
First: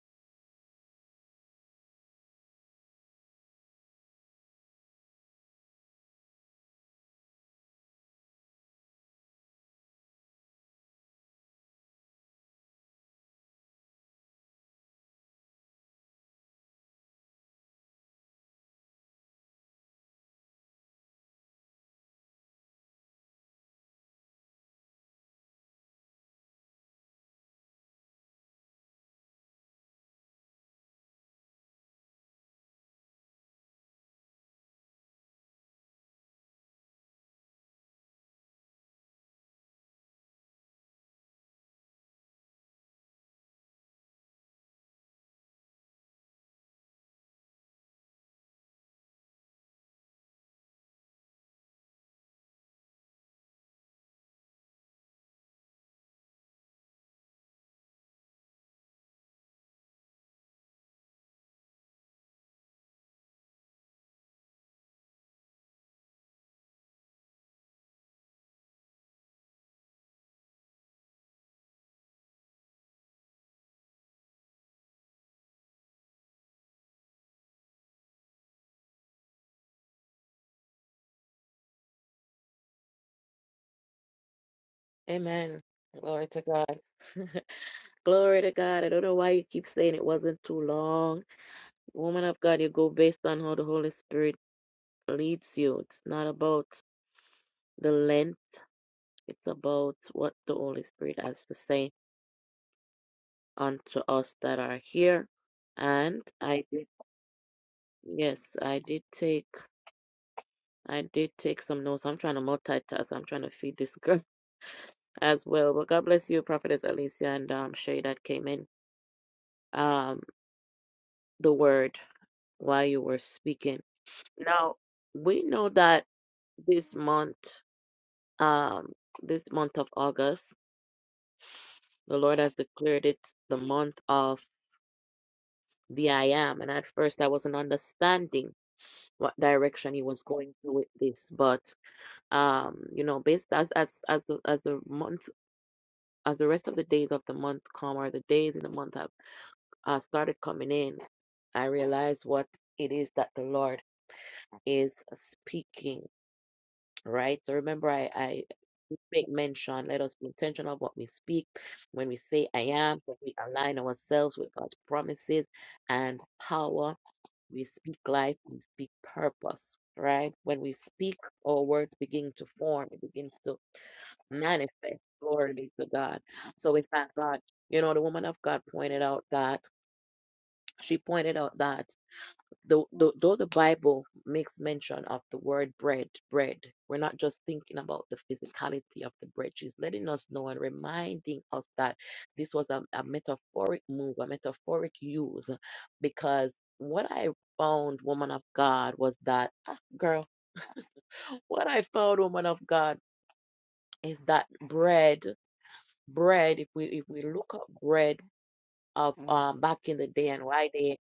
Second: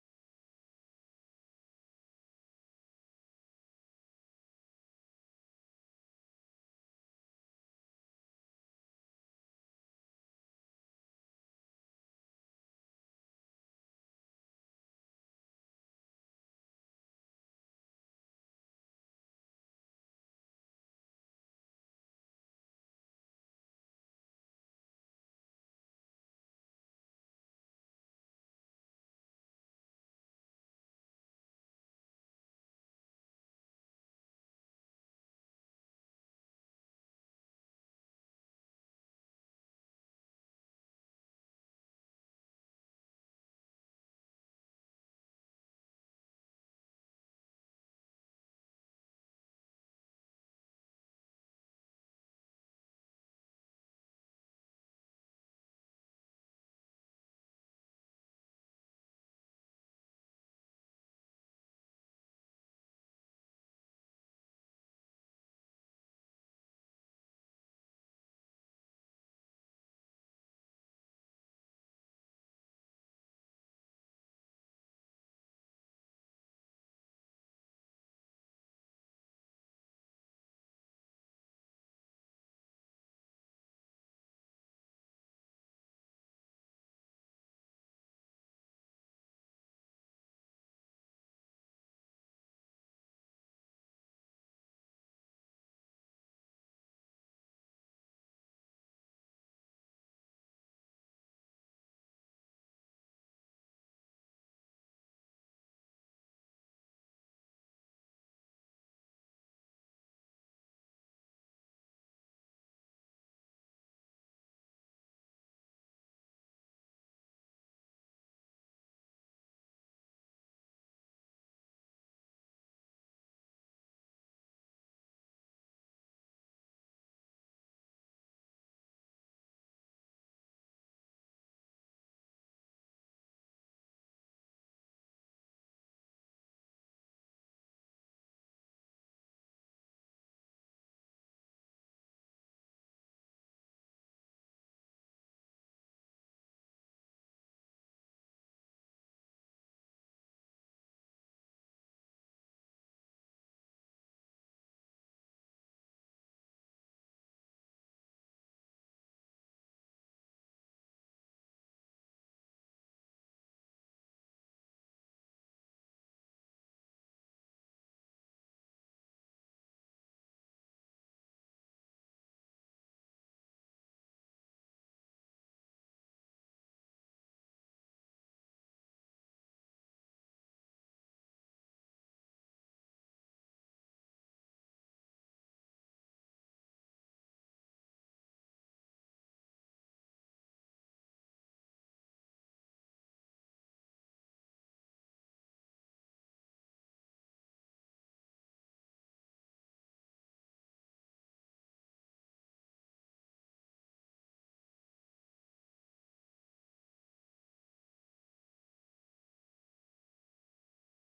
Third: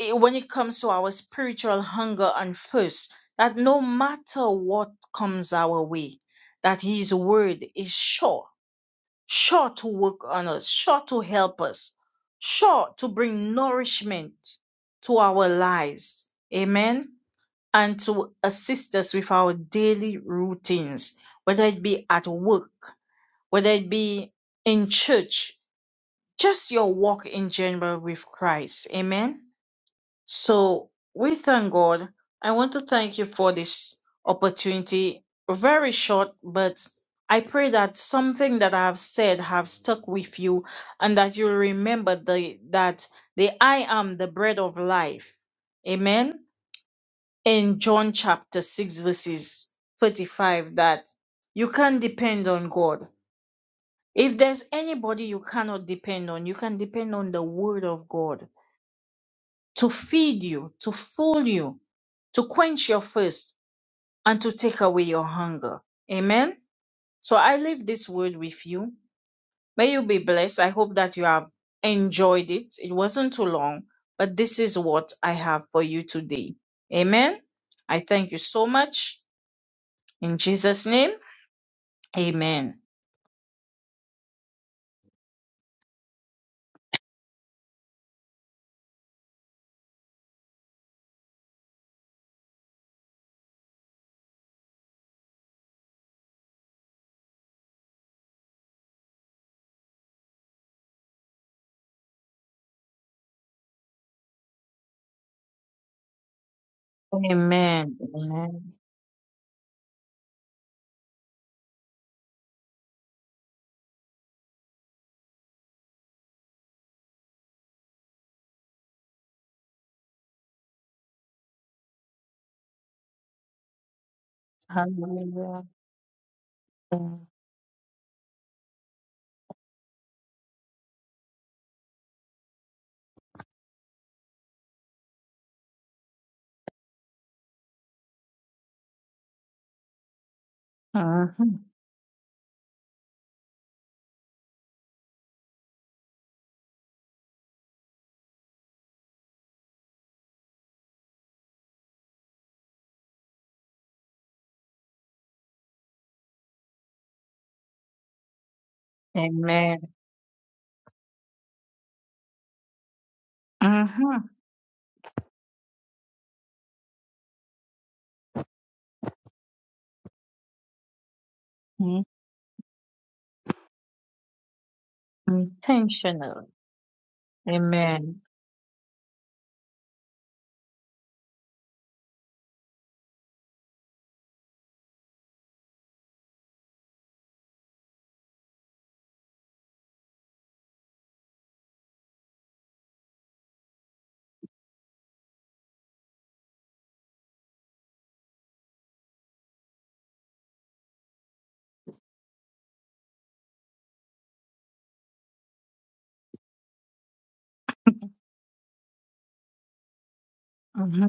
i- when it comes to our spiritual hunger and thirst, that no matter what comes our way, that his word is sure sure to work on us, sure to help us, sure to bring nourishment to our lives. Amen. And to assist us with our daily routines, whether it be at work, whether it be in church, just your walk in general with Christ. Amen. So we thank God. I want to thank you for this opportunity. Very short, but I pray that something that I have said have stuck with you and that you remember the that the I am the bread of life. Amen. In John chapter 6 verses 35 that you can depend on God. If there's anybody you cannot depend on, you can depend on the word of God to feed you, to fuel you, to quench your thirst, and to take away your hunger. Amen. So I leave this word with you. May you be blessed. I hope that you have enjoyed it. It wasn't too long, but this is what I have for you today. Amen. I thank you so much. In Jesus' name, amen. Amen. Amen. Hallelujah. Mhm. Amen. hmm Intentional. Amen. Mhm.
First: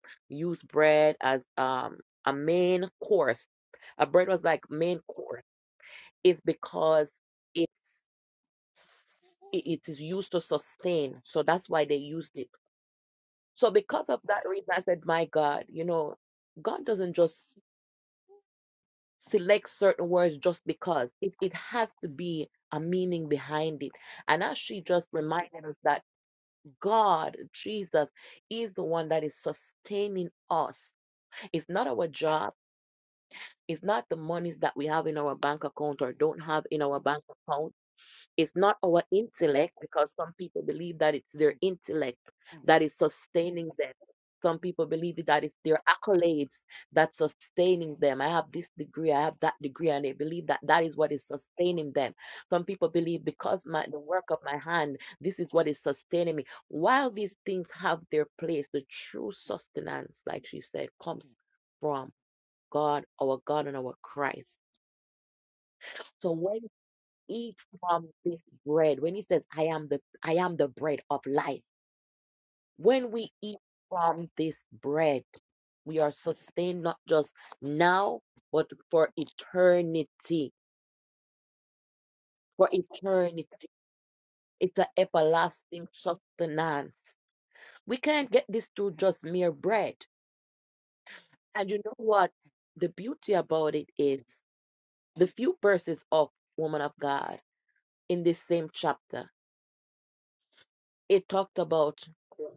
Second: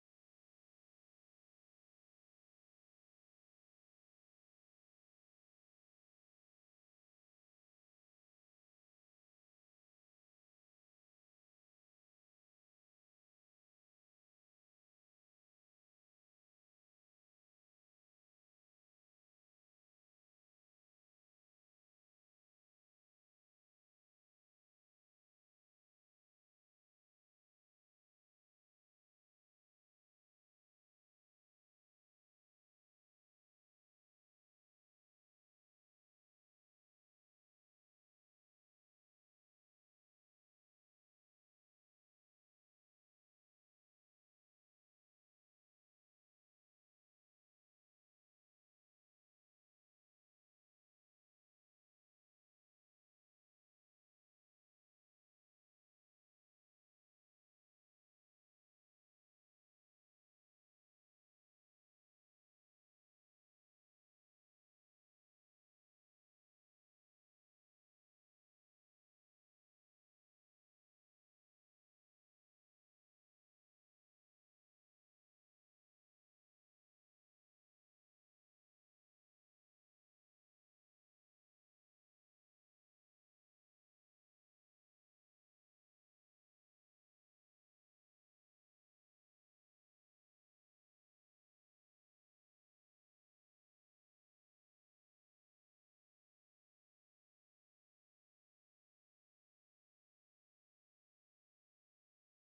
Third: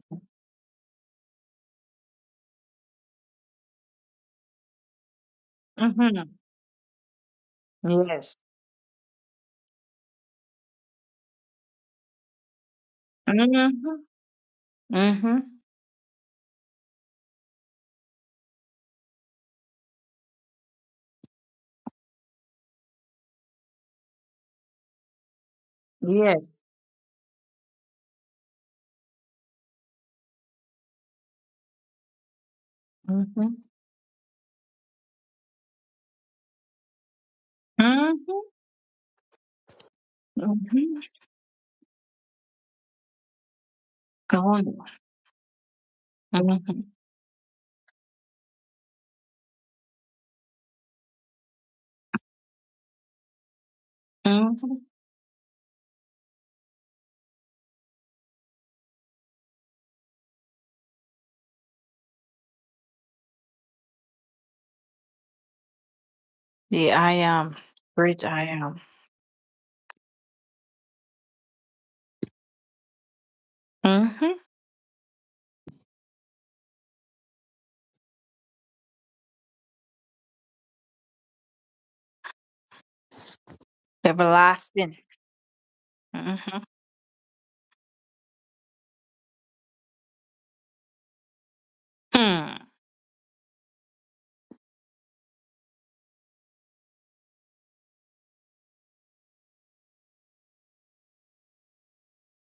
Mhm. Yes. Mhm. Mhm. Yes. Mhm. Mhm. Mhm. Going. Mhm. Mhm. The I am. Great I am. Mhm. Everlasting. Mhm. Mm.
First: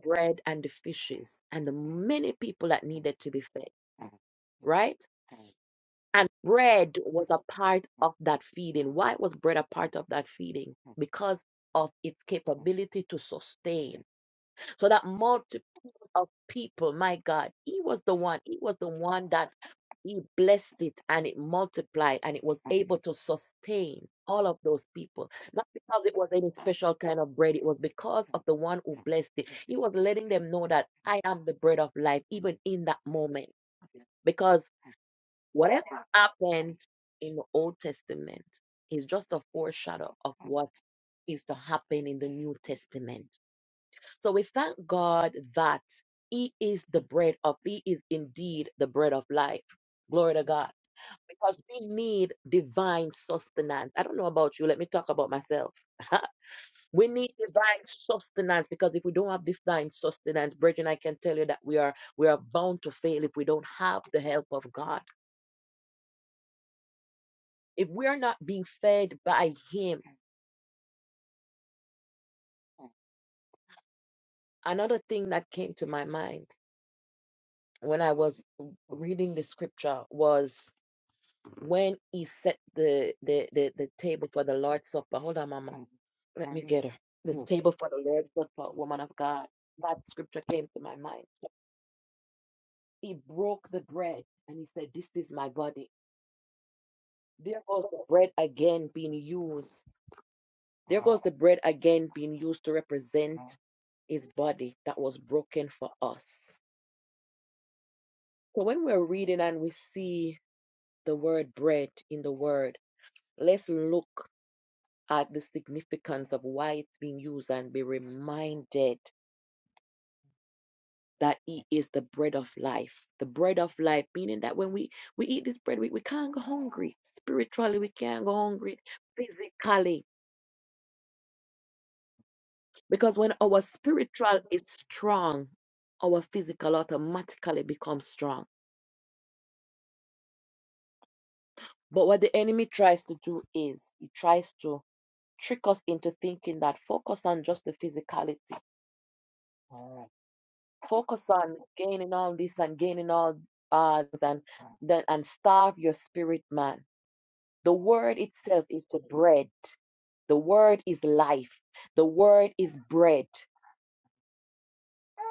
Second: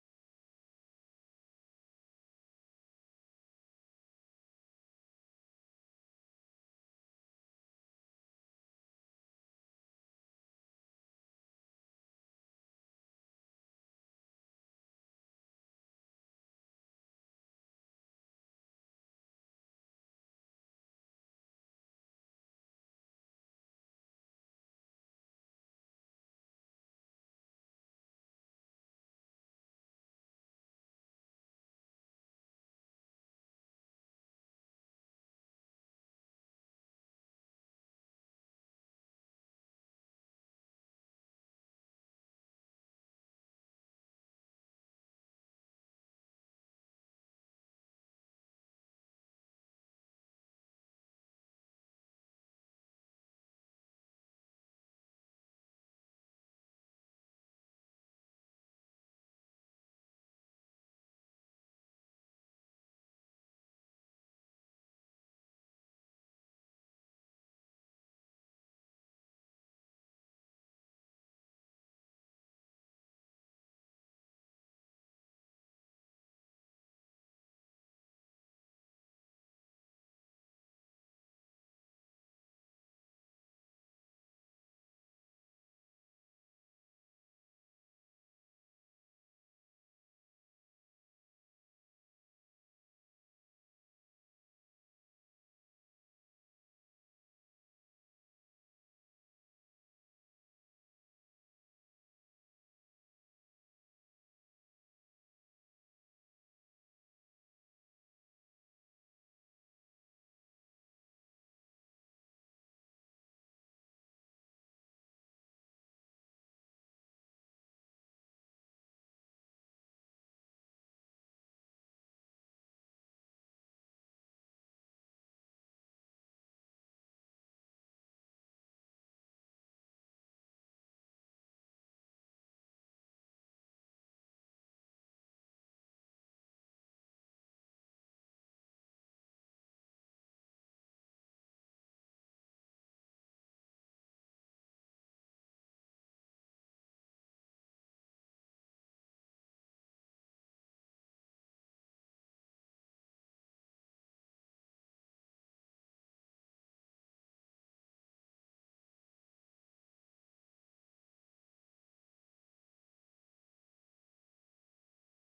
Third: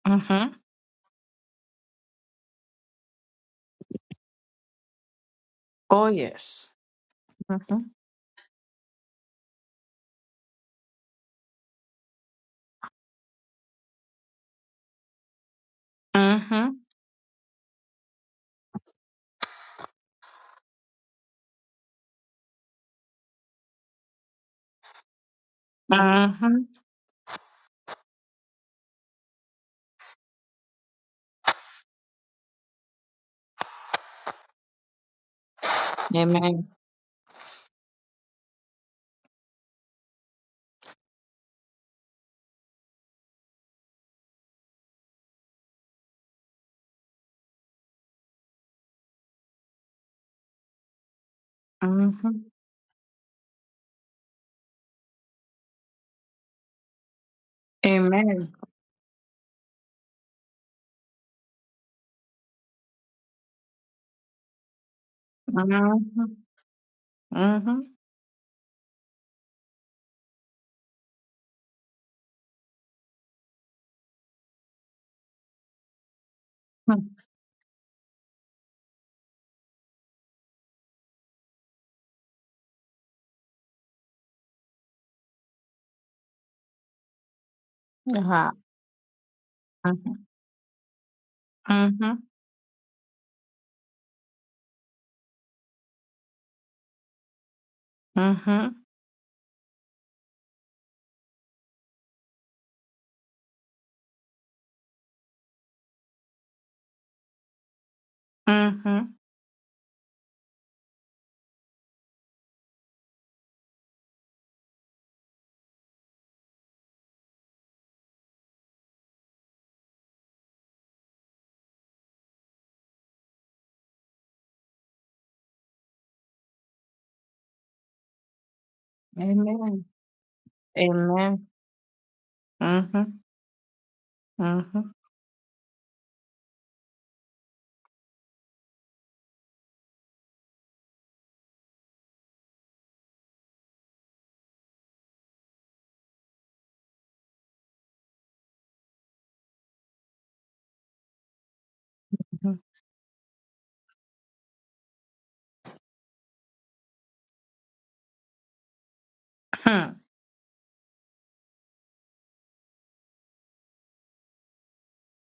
Mhm. Oh yes. Mhm. Mhm. Mhm. Amen. Mhm. Amen. Mhm. Mhm. Mhm. Mhm. Mhm. Mhm. Amen. Amen. Mm-hmm. Mm-hmm. hmm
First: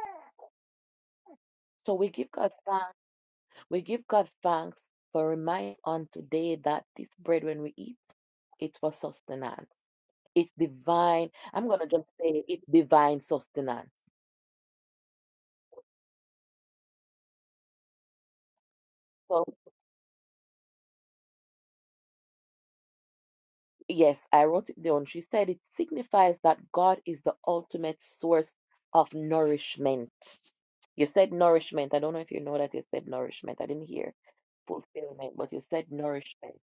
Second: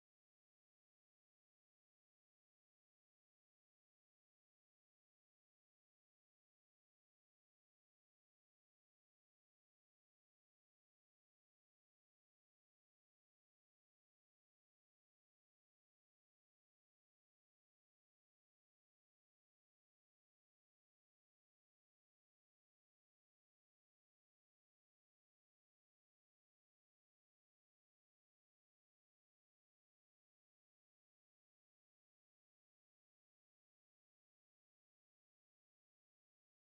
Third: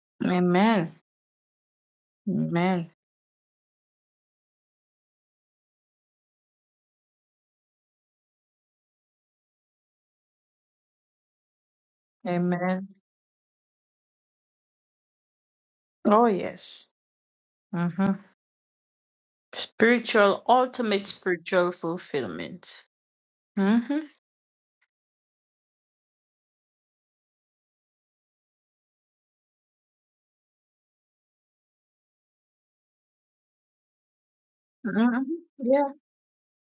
Amen. Amen. Amen. Oh, yes. Mm-hmm. Spiritual, ultimate spiritual fulfillment. Mm-hmm. Mm-hmm. Yeah.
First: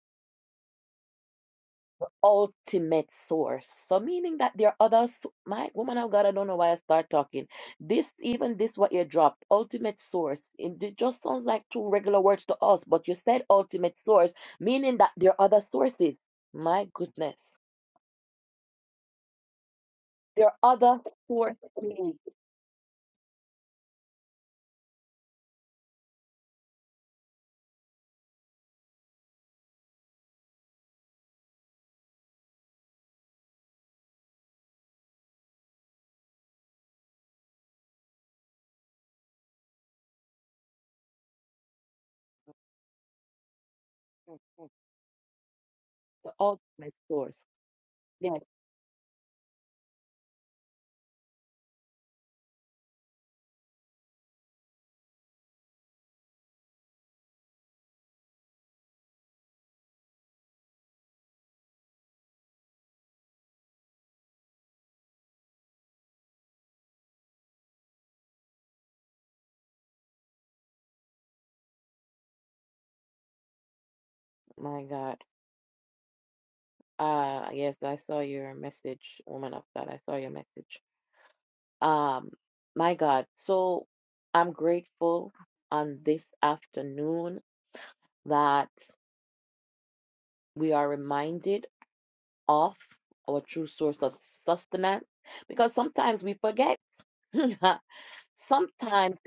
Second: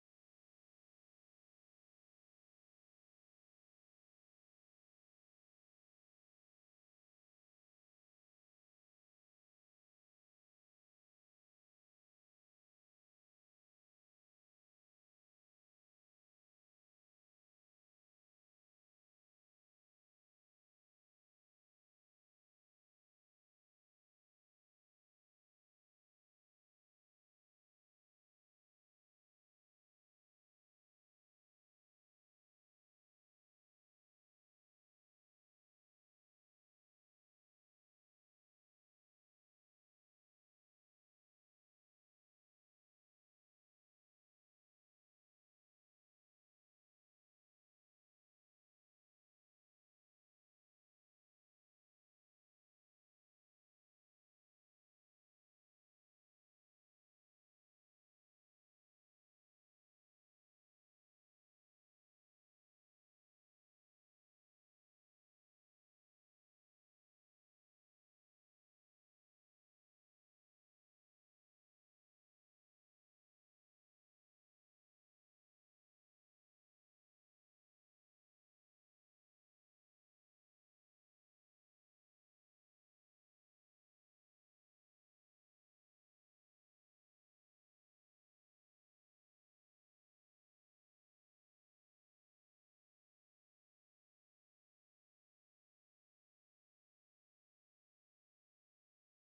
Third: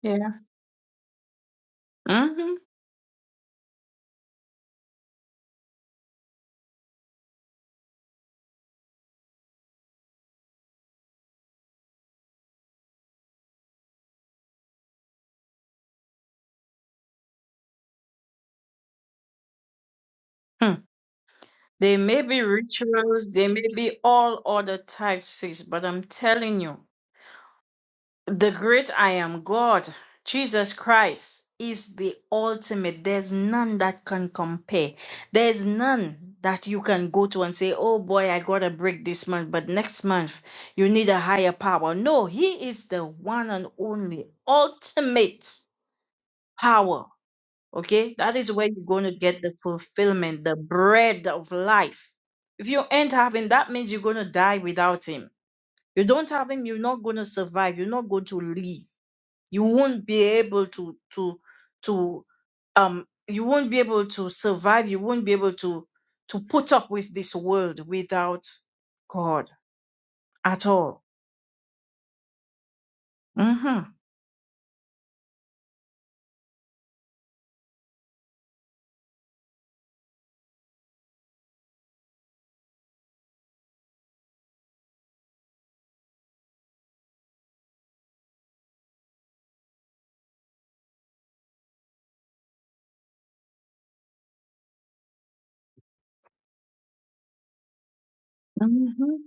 Yeah. Mm-hmm. They may be rituals, they may be all other types, sis. but I'm telling you, The great I am God, Jesus Christ, is the ultimate. There's none that can compare. There's none that you can go to and say, oh boy, I got a break this month, but next month you need a higher power. No, He is the one and only ultimate power. Okay? That is where you're going to get the fulfillment, the bread of life. If you ain't having, that means you're going to die without Him. You don't have Him, you're not going to survive, you're not going to live you won't be able to to to um you won't be able to survive you won't be able to to put up with this world without god at all mhm mhm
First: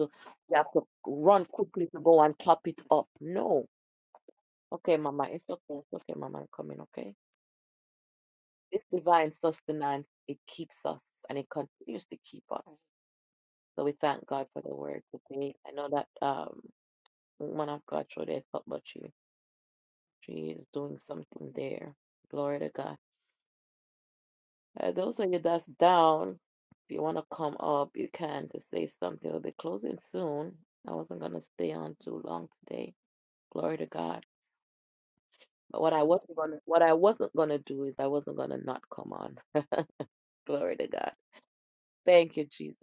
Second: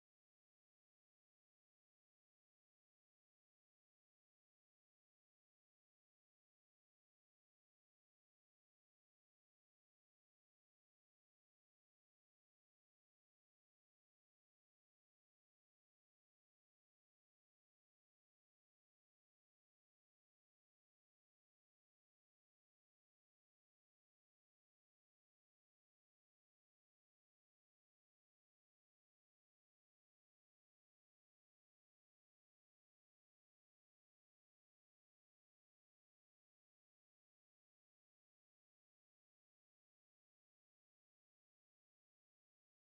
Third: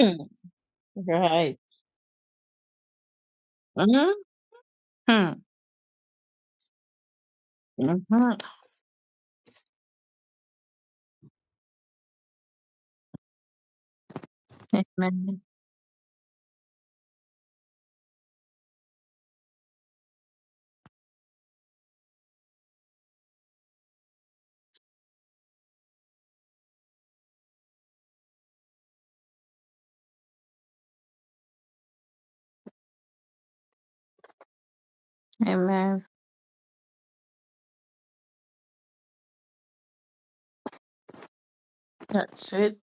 Mm. right mhm mhm Amen. Amen. That's it.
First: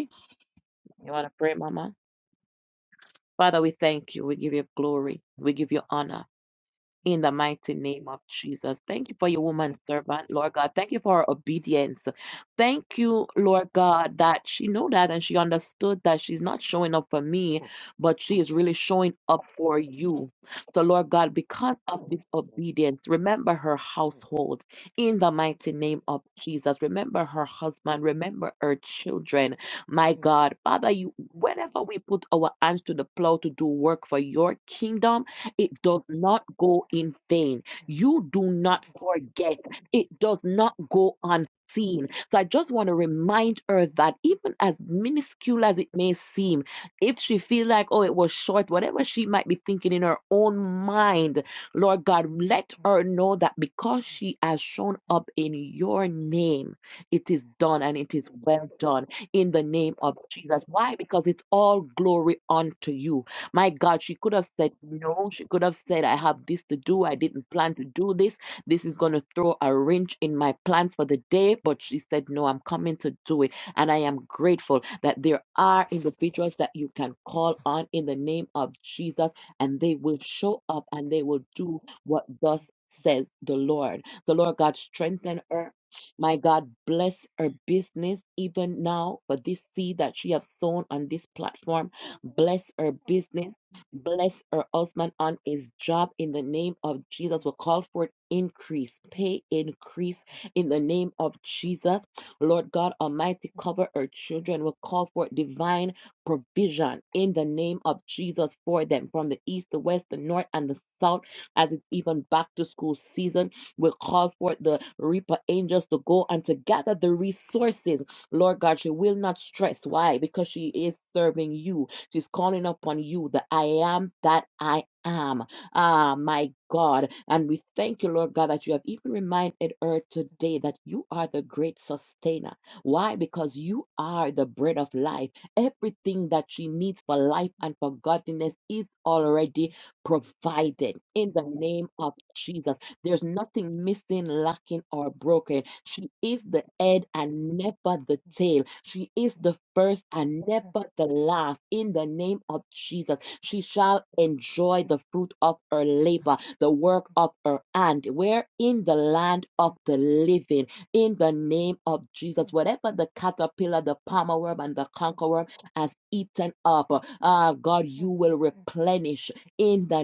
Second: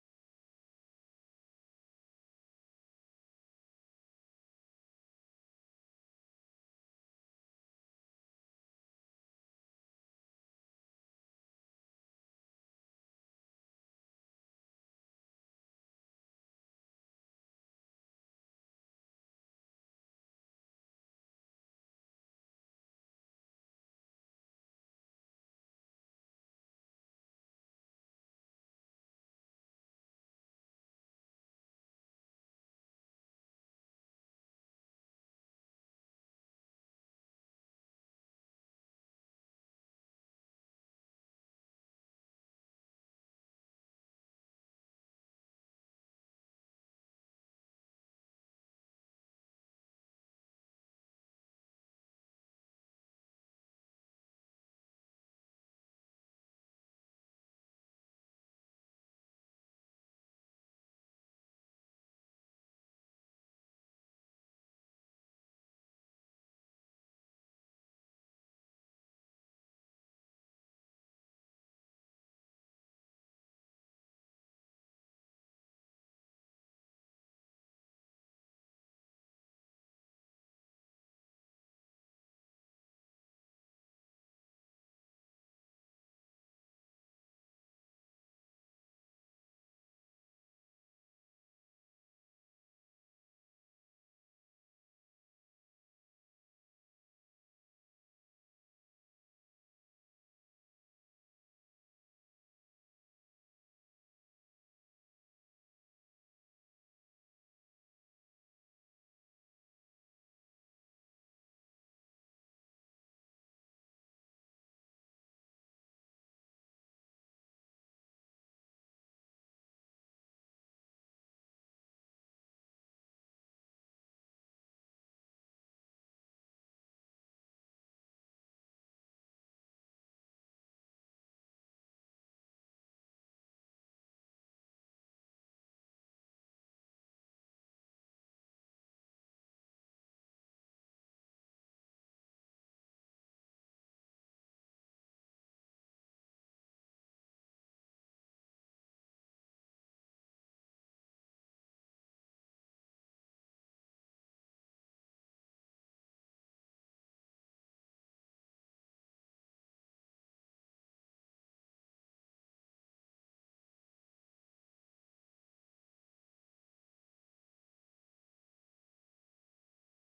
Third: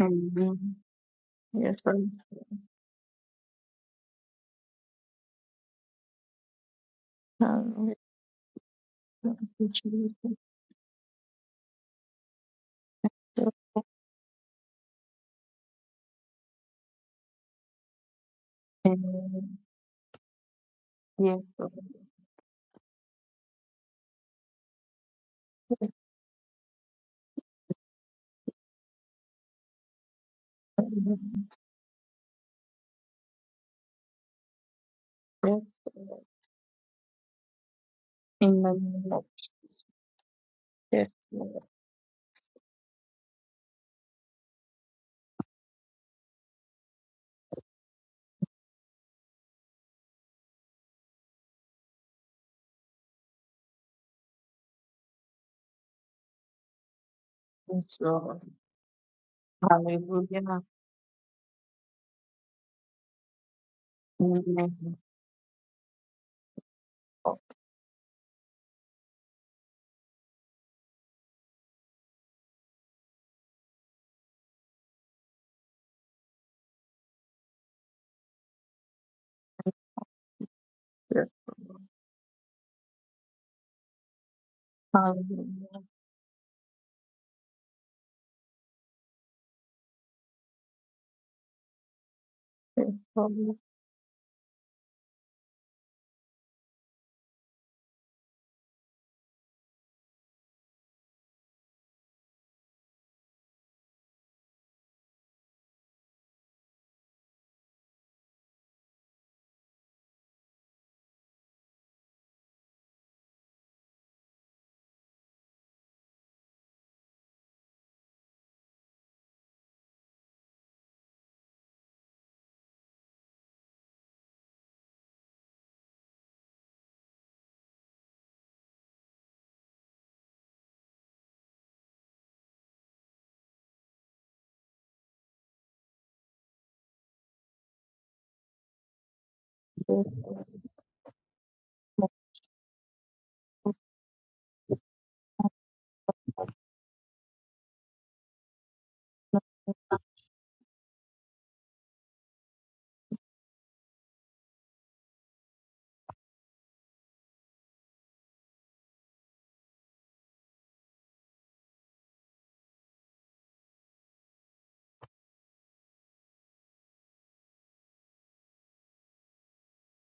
Amen. Yes, I'm. um, thank you, Jesus. Amen. Yes, Lord. Amen. Yes, Lord. In the name of Jesus. Lord. Yes, Lord. Hallelujah. Amen. Oh, yes. Hallelujah. Yes, Lord.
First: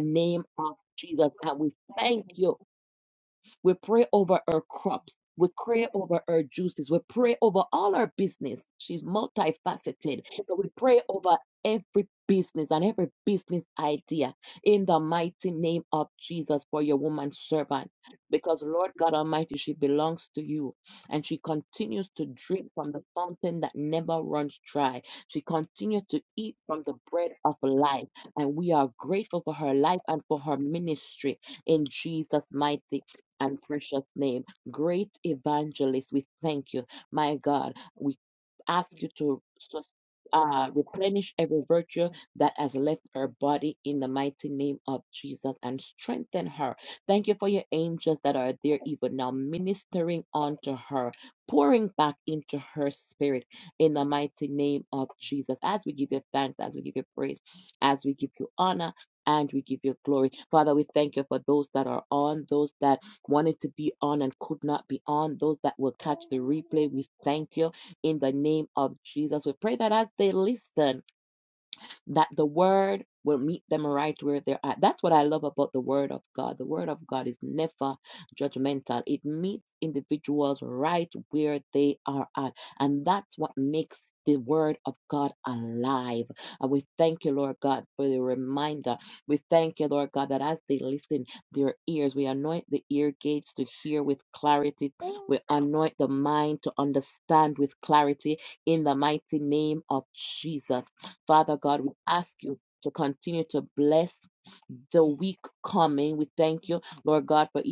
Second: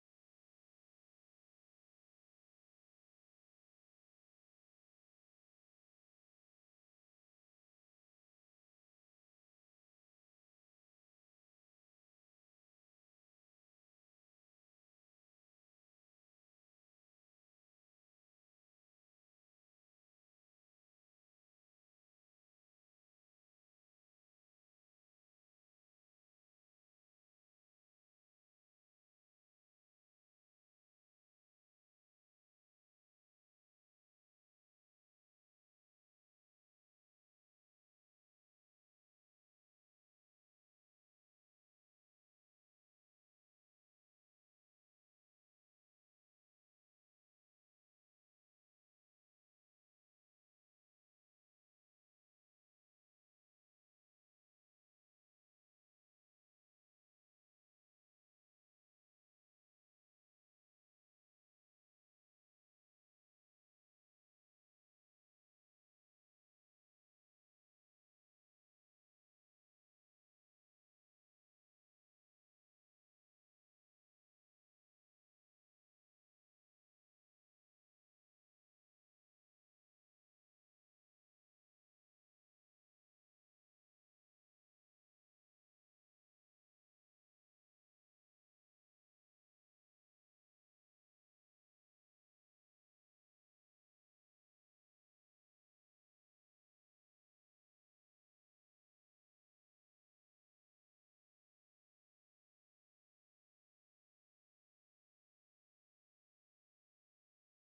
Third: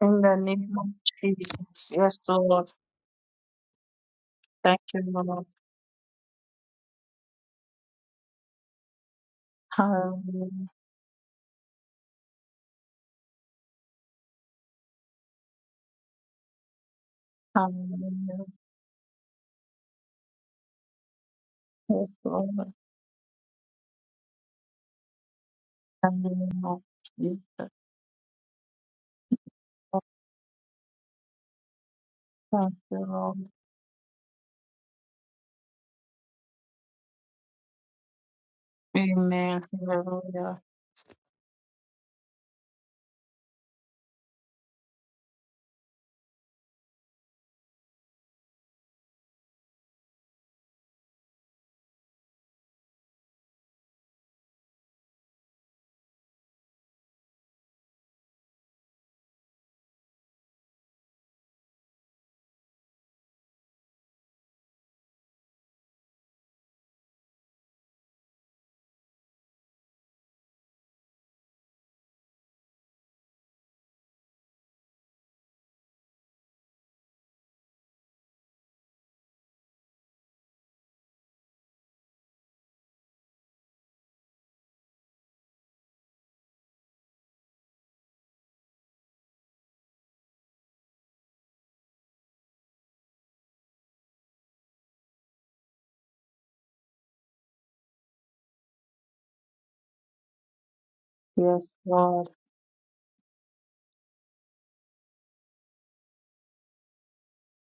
In the name of Jesus. Yes, Lord. Thank you, Lord. Hallelujah. Hallelujah. Yes, Lord. In the name of Jesus. Oh, Thank you, Lord. Amen. Hallelujah. Yes, Lord.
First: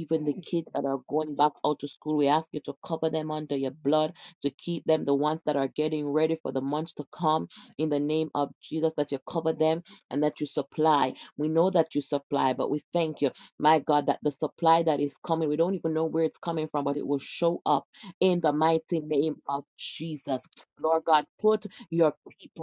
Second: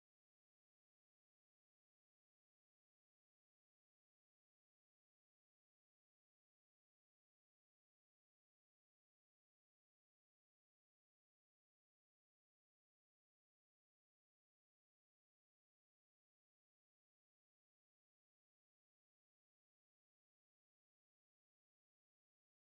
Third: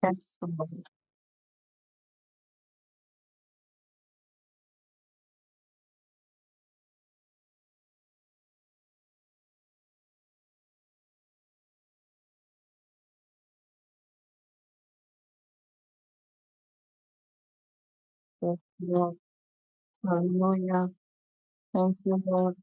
Yes, Lord. Yes, Lord. Hallelujah. Thank you, Lord.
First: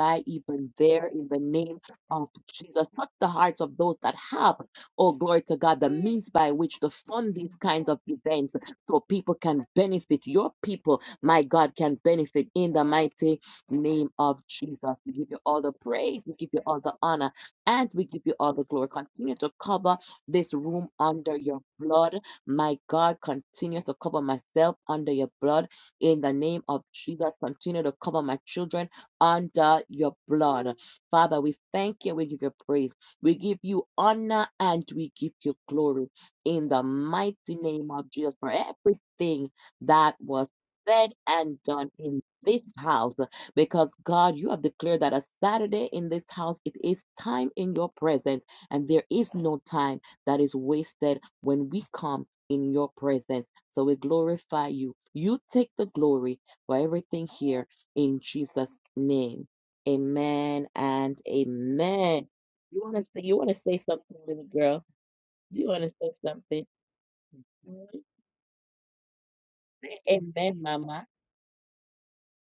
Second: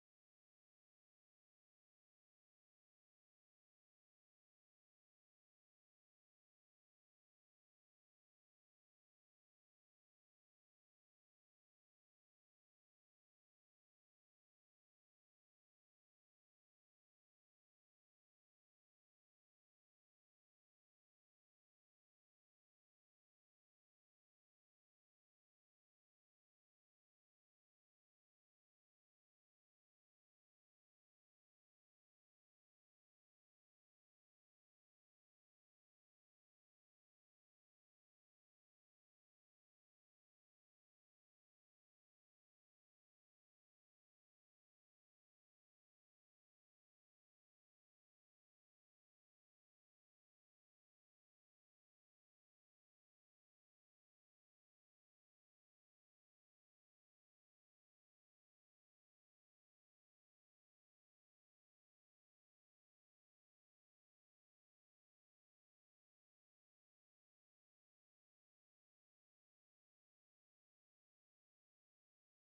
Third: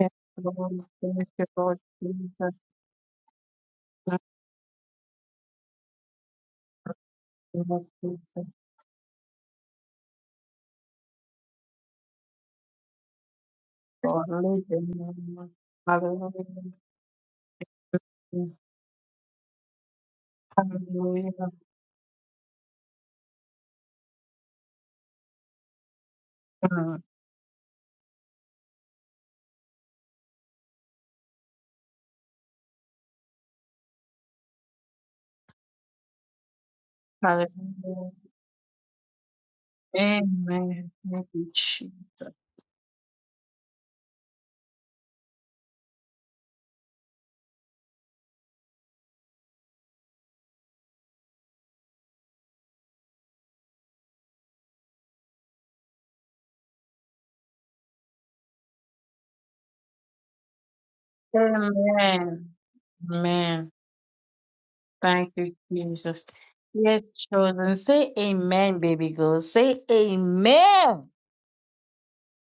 Yes, Lord. Thank you, Lord Jesus. Thank you, Lord Jesus. Hallelujah. Hallelujah. Hallelujah. Mm. Hallelujah. Amen. Thank you, Jesus. Amen. Amen. Thank you, Jesus. Yes, children, say amen, baby girl. Say amen.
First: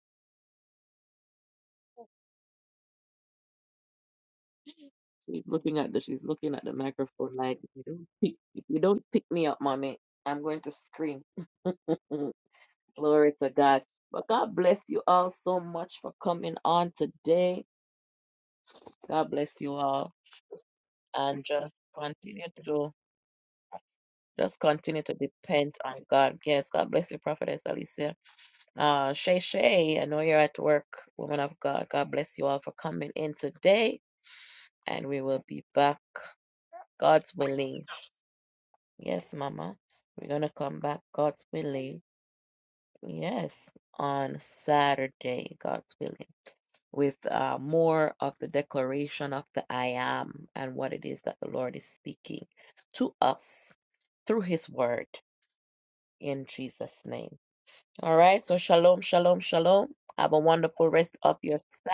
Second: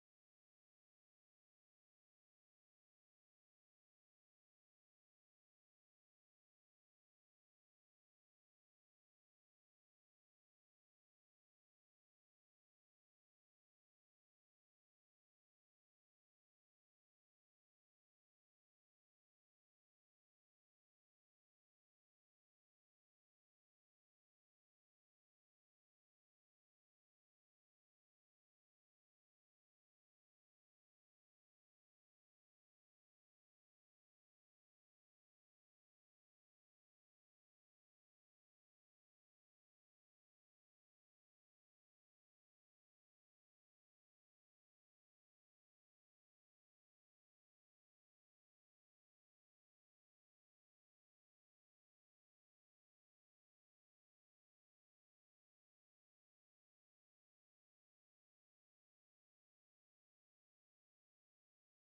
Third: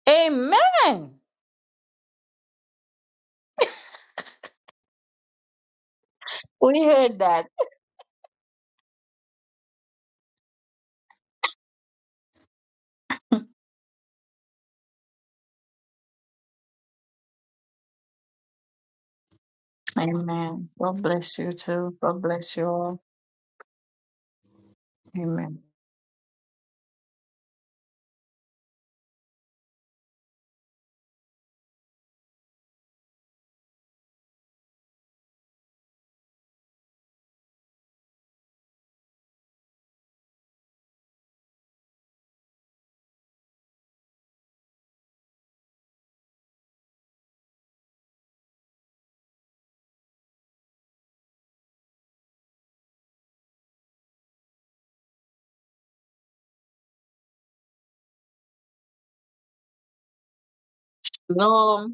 Amen. We heard that. Amen. God bless you too. God bless you all. Amen. Lord.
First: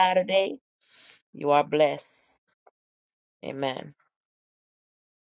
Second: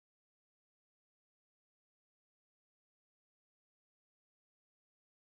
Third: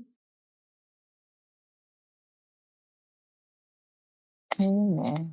Amen.